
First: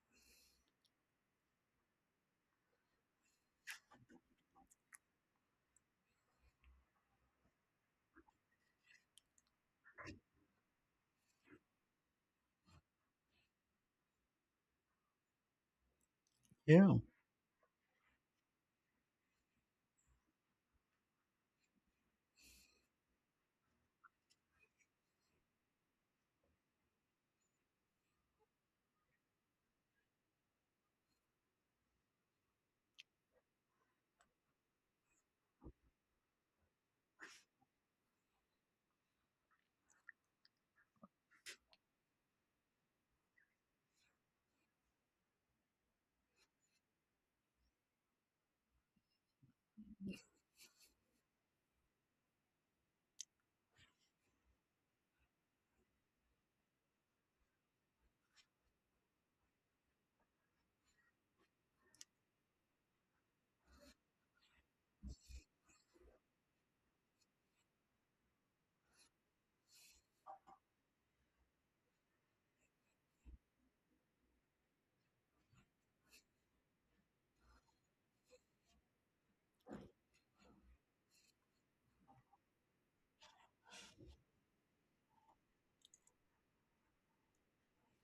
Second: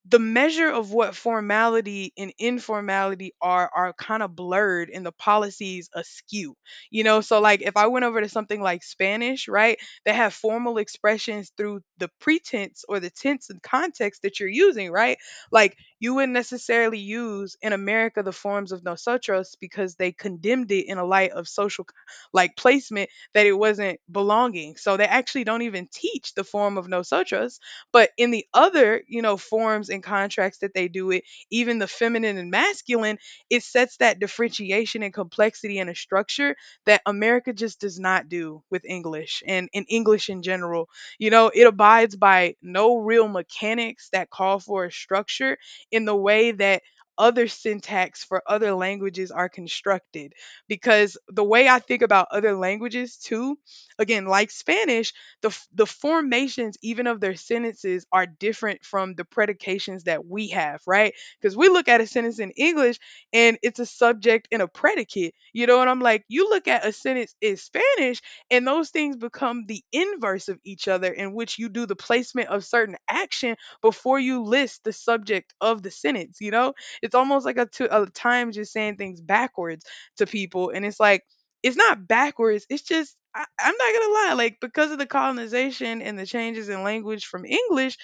[SPEAKER 2] the measure of what formality and informality are kind of blurred and the policies askew, you know? So like if I went over to something like Spanish, right, they have formal expressions through the pretense or the tense and context that you're using, right? Like you wouldn't
[SPEAKER 1] Yeah.
[SPEAKER 2] necessarily use in America the forms of nosotros because they condemned it in a light of social like placement, that it wasn't belonging, so they actually don't even teach the form of nosotros. But in the other, you know, forms and contracts that they do it, even the feminine and masculine, it sets that differentiation and complexity in a structure that America just does not do with English and in English in general. You know, it abides by no real mechanics that call for a structure in the way that other syntax for other languages are constructed, because the way I think about other languages too, again, like Spanish, the formations even of their sentences are different from the predications that we have, right? Because we look at a sentence in English and it's a subject and a predicate, you know. And I'm like, you look at a sentence in Spanish, and those things become the inverse of each other, in which you do the placement of certain action before you list the subject of the sentence. You know, it's almost like a time just saying things backwards to people, and it's like it's not backwards. It's just I'm not gonna lie, like because of the colonization and the changes in language from English,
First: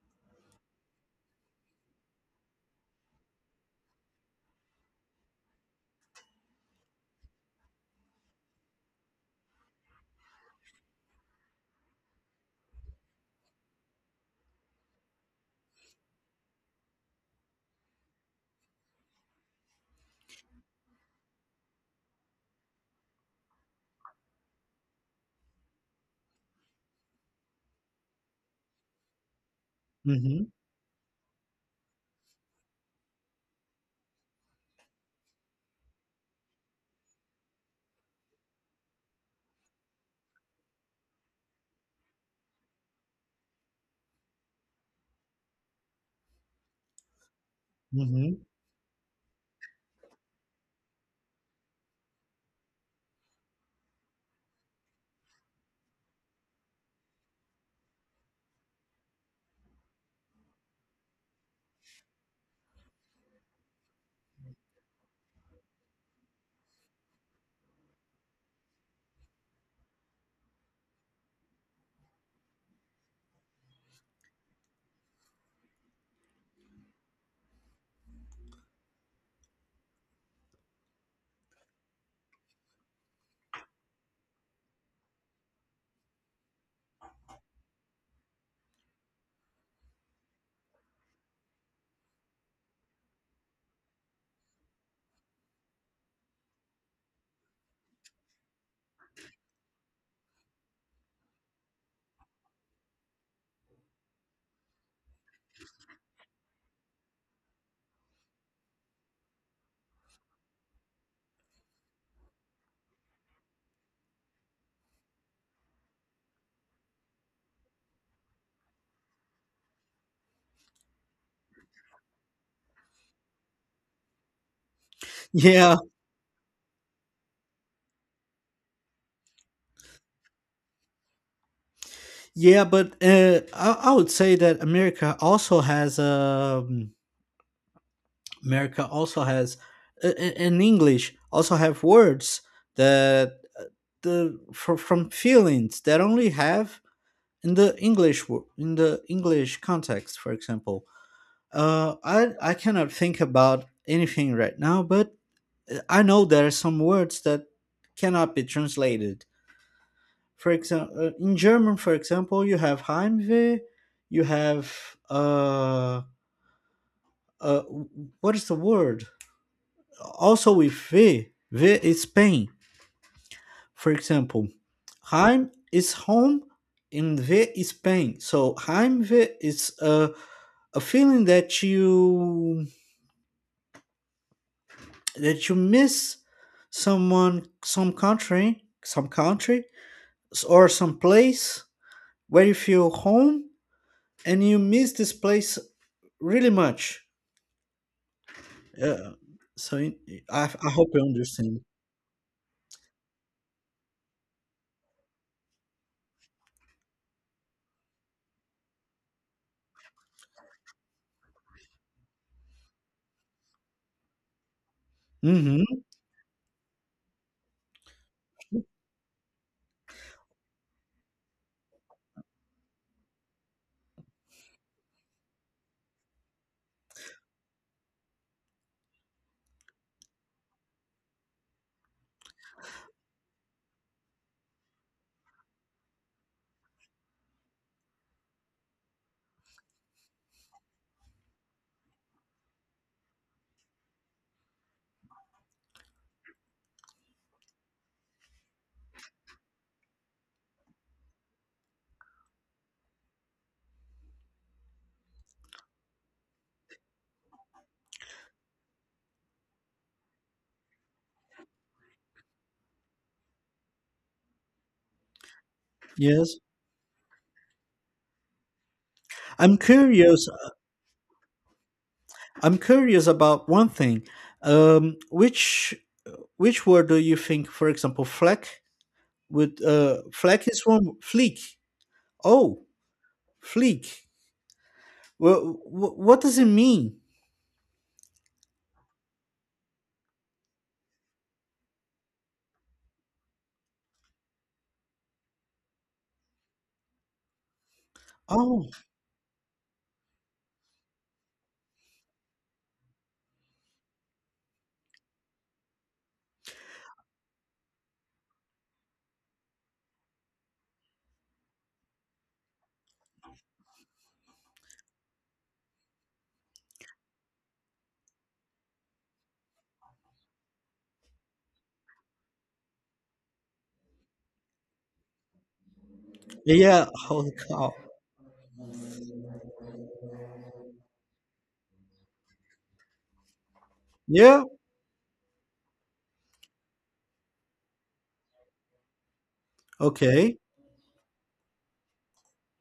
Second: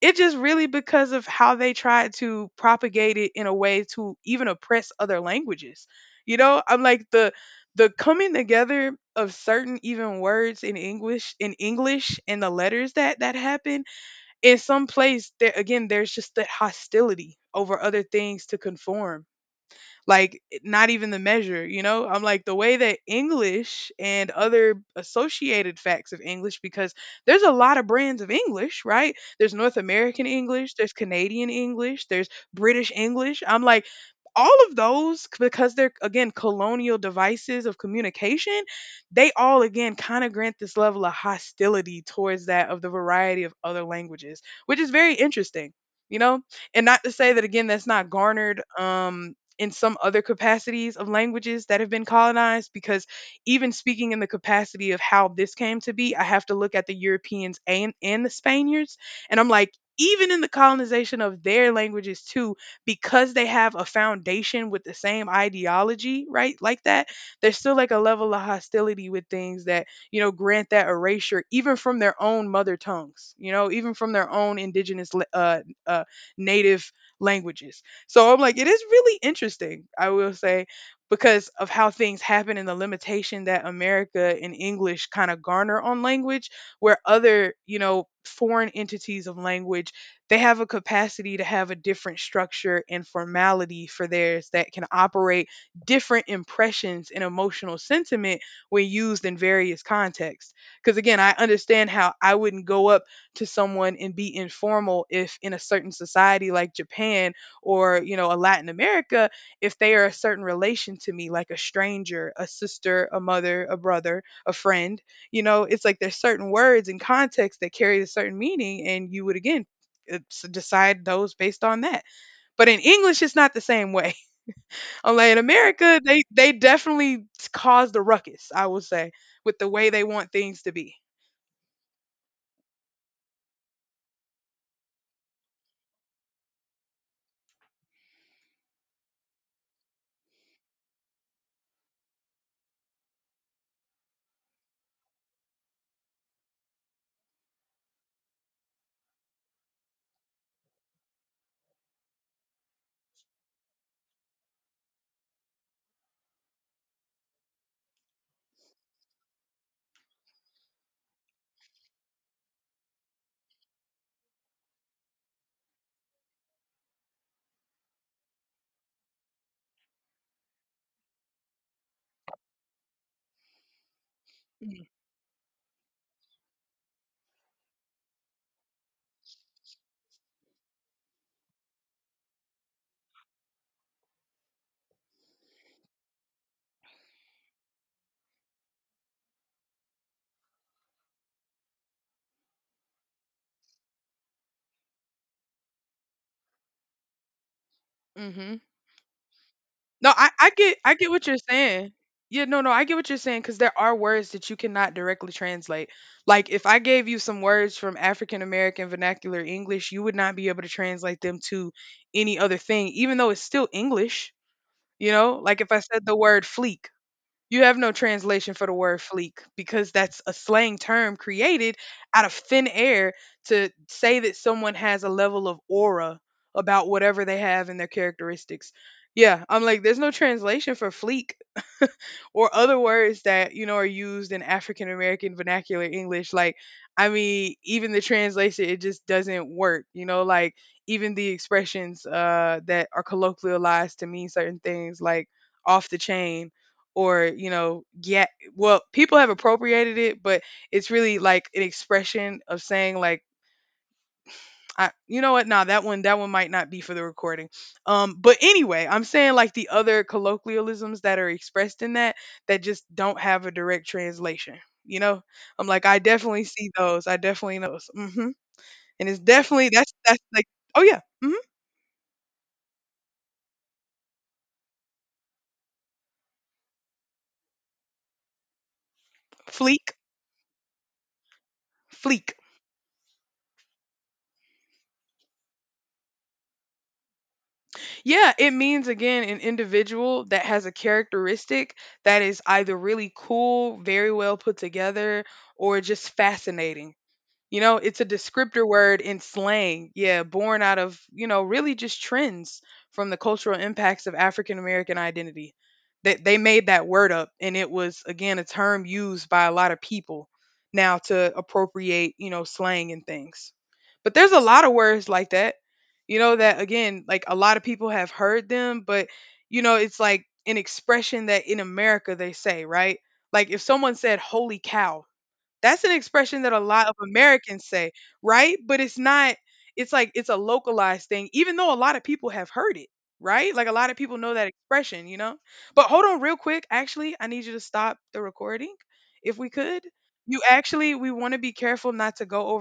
[SPEAKER 2] it just really because of how they tried to propagate it in a way to even oppress other languages. You know, I'm like the coming together of certain even words in English and the letters that happen in some place there, again, there's just that hostility over other things to conform, like not even the measure, you know? I'm like the way that English and other associated facts of English, because there's a lot of brands of English, right? There's North American
[SPEAKER 1] Hmm.
[SPEAKER 2] English, there's Canadian English, there's British English. I'm like all of because they're again colonial devices of communication, they all again kind of grant this level of hostility towards that of the variety of other languages, which is very interesting, you know? And not to say that again that's not
[SPEAKER 1] Hmm.
[SPEAKER 2] garnered in some other capacities of languages that have been colonized, because even speaking in the capacity of how this came to be, I have to look at the Europeans and, the Spaniards. And I'm like, even in the colonization of their languages too, because they have a foundation with the same ideology, right? Like that, there's still like a level of hostility with things that, you know, grant that erasure, even from their own mother tongues, you know, even from their own indigenous, uh, native languages. So I'm like, it is really interesting, I will say, because of how things happen and the limitation that America and English kind of garner on language, where other, you know, foreign entities of language, they have a capacity to have a different structure and formality for theirs that can operate different impressions and emotional sentiment when used in various contexts. Because again, I understand how I wouldn't go up to someone and be informal if in a certain society like Japan, or you know a Latin America, if they are a certain relation to me like a stranger, a sister, a mother, a brother, a friend, you know? It's like there's certain words and context that carry a certain meaning and you would again decide those based on that. But in English it's not the same way. Unlike in
[SPEAKER 1] Yeah.
[SPEAKER 2] America, they definitely caused the ruckus, I will say, with the way they want things to be.
[SPEAKER 1] Yeah, but I would say that america also has in english also have words that from feelings that only have in the in the English context, for example. I cannot think about anything right now, but I know there are some words that cannot be translated. For example, in German, for example, you have Heimweh, you have uh, uh, w- what is the word? Also with V, V is pain. For example,
[SPEAKER 2] Mm,
[SPEAKER 1] Heim is home and ve is pain. So Heimweh is a feeling that you miss someone, some country, or some place where you feel home, and you miss this place really much.
[SPEAKER 2] mm-hmm.
[SPEAKER 1] Uh, so
[SPEAKER 2] No, I
[SPEAKER 1] I
[SPEAKER 2] get,
[SPEAKER 1] hope
[SPEAKER 2] I
[SPEAKER 1] you
[SPEAKER 2] get what you're
[SPEAKER 1] understand.
[SPEAKER 2] saying. Yeah, no, no, I get what you're saying because there are words that you cannot directly translate. Like if I gave you some words from African American vernacular English, you would not be able to translate them to any other thing, even though it's still English. You know, like if I
[SPEAKER 1] Hmm.
[SPEAKER 2] said the word fleek, you have no translation for the word fleek because that's a slang term created out of thin air to say that someone has a level of aura about whatever they have in their characteristics. Yeah, I'm like, there's no translation for fleek. Or other words that, you know, are used in African American vernacular English. Like, I mean, even the translation, it just doesn't work, you know, like even the expressions that are colloquialized to mean certain things, like off the chain or, you know. Yeah, well, people have appropriated it, but it's really like an expression of saying like I, you know what, nah, that one might not be for the recording. But anyway, I'm saying like the other colloquialisms that are expressed in that that just don't have a direct translation, you know? I'm like, I
[SPEAKER 1] Yes,
[SPEAKER 2] definitely see those, I definitely know those. Hmm. And it's
[SPEAKER 1] I'm
[SPEAKER 2] definitely, that's
[SPEAKER 1] curious.
[SPEAKER 2] like oh yeah. Hmm.
[SPEAKER 1] I'm curious about one thing. Um, which which word do you think, for example, fleck would,
[SPEAKER 2] Fleek.
[SPEAKER 1] fleck is one fleek.
[SPEAKER 2] Fleek.
[SPEAKER 1] Oh, fleek. Well, what does it mean?
[SPEAKER 2] Yeah, it means again an individual that has a characteristic that is either really cool, very well put together, or just fascinating. You know, it's a descriptor
[SPEAKER 1] Oh,
[SPEAKER 2] word in slang, yeah, born out of, you know, really just trends from the cultural impacts of African American identity. They made that word up, and it was, again, a term used by a lot of people now to appropriate, you know, slang and things. But there's a lot of words like that, you know, that, again, like a lot of people have heard them, but, you know, it's like an expression that in America they say, right? Like if someone said, holy cow, that's an expression that a lot
[SPEAKER 1] yeah.
[SPEAKER 2] of
[SPEAKER 1] Holy
[SPEAKER 2] Americans
[SPEAKER 1] cow.
[SPEAKER 2] say, right? But it's not, it's like it's a localized thing even though a lot of people have heard it, right? Like a lot of people know
[SPEAKER 1] Yeah.
[SPEAKER 2] that expression, you know? But hold on real quick, actually, I need you to stop the recording if we could.
[SPEAKER 1] Okay.
[SPEAKER 2] You actually we want to be careful not to go over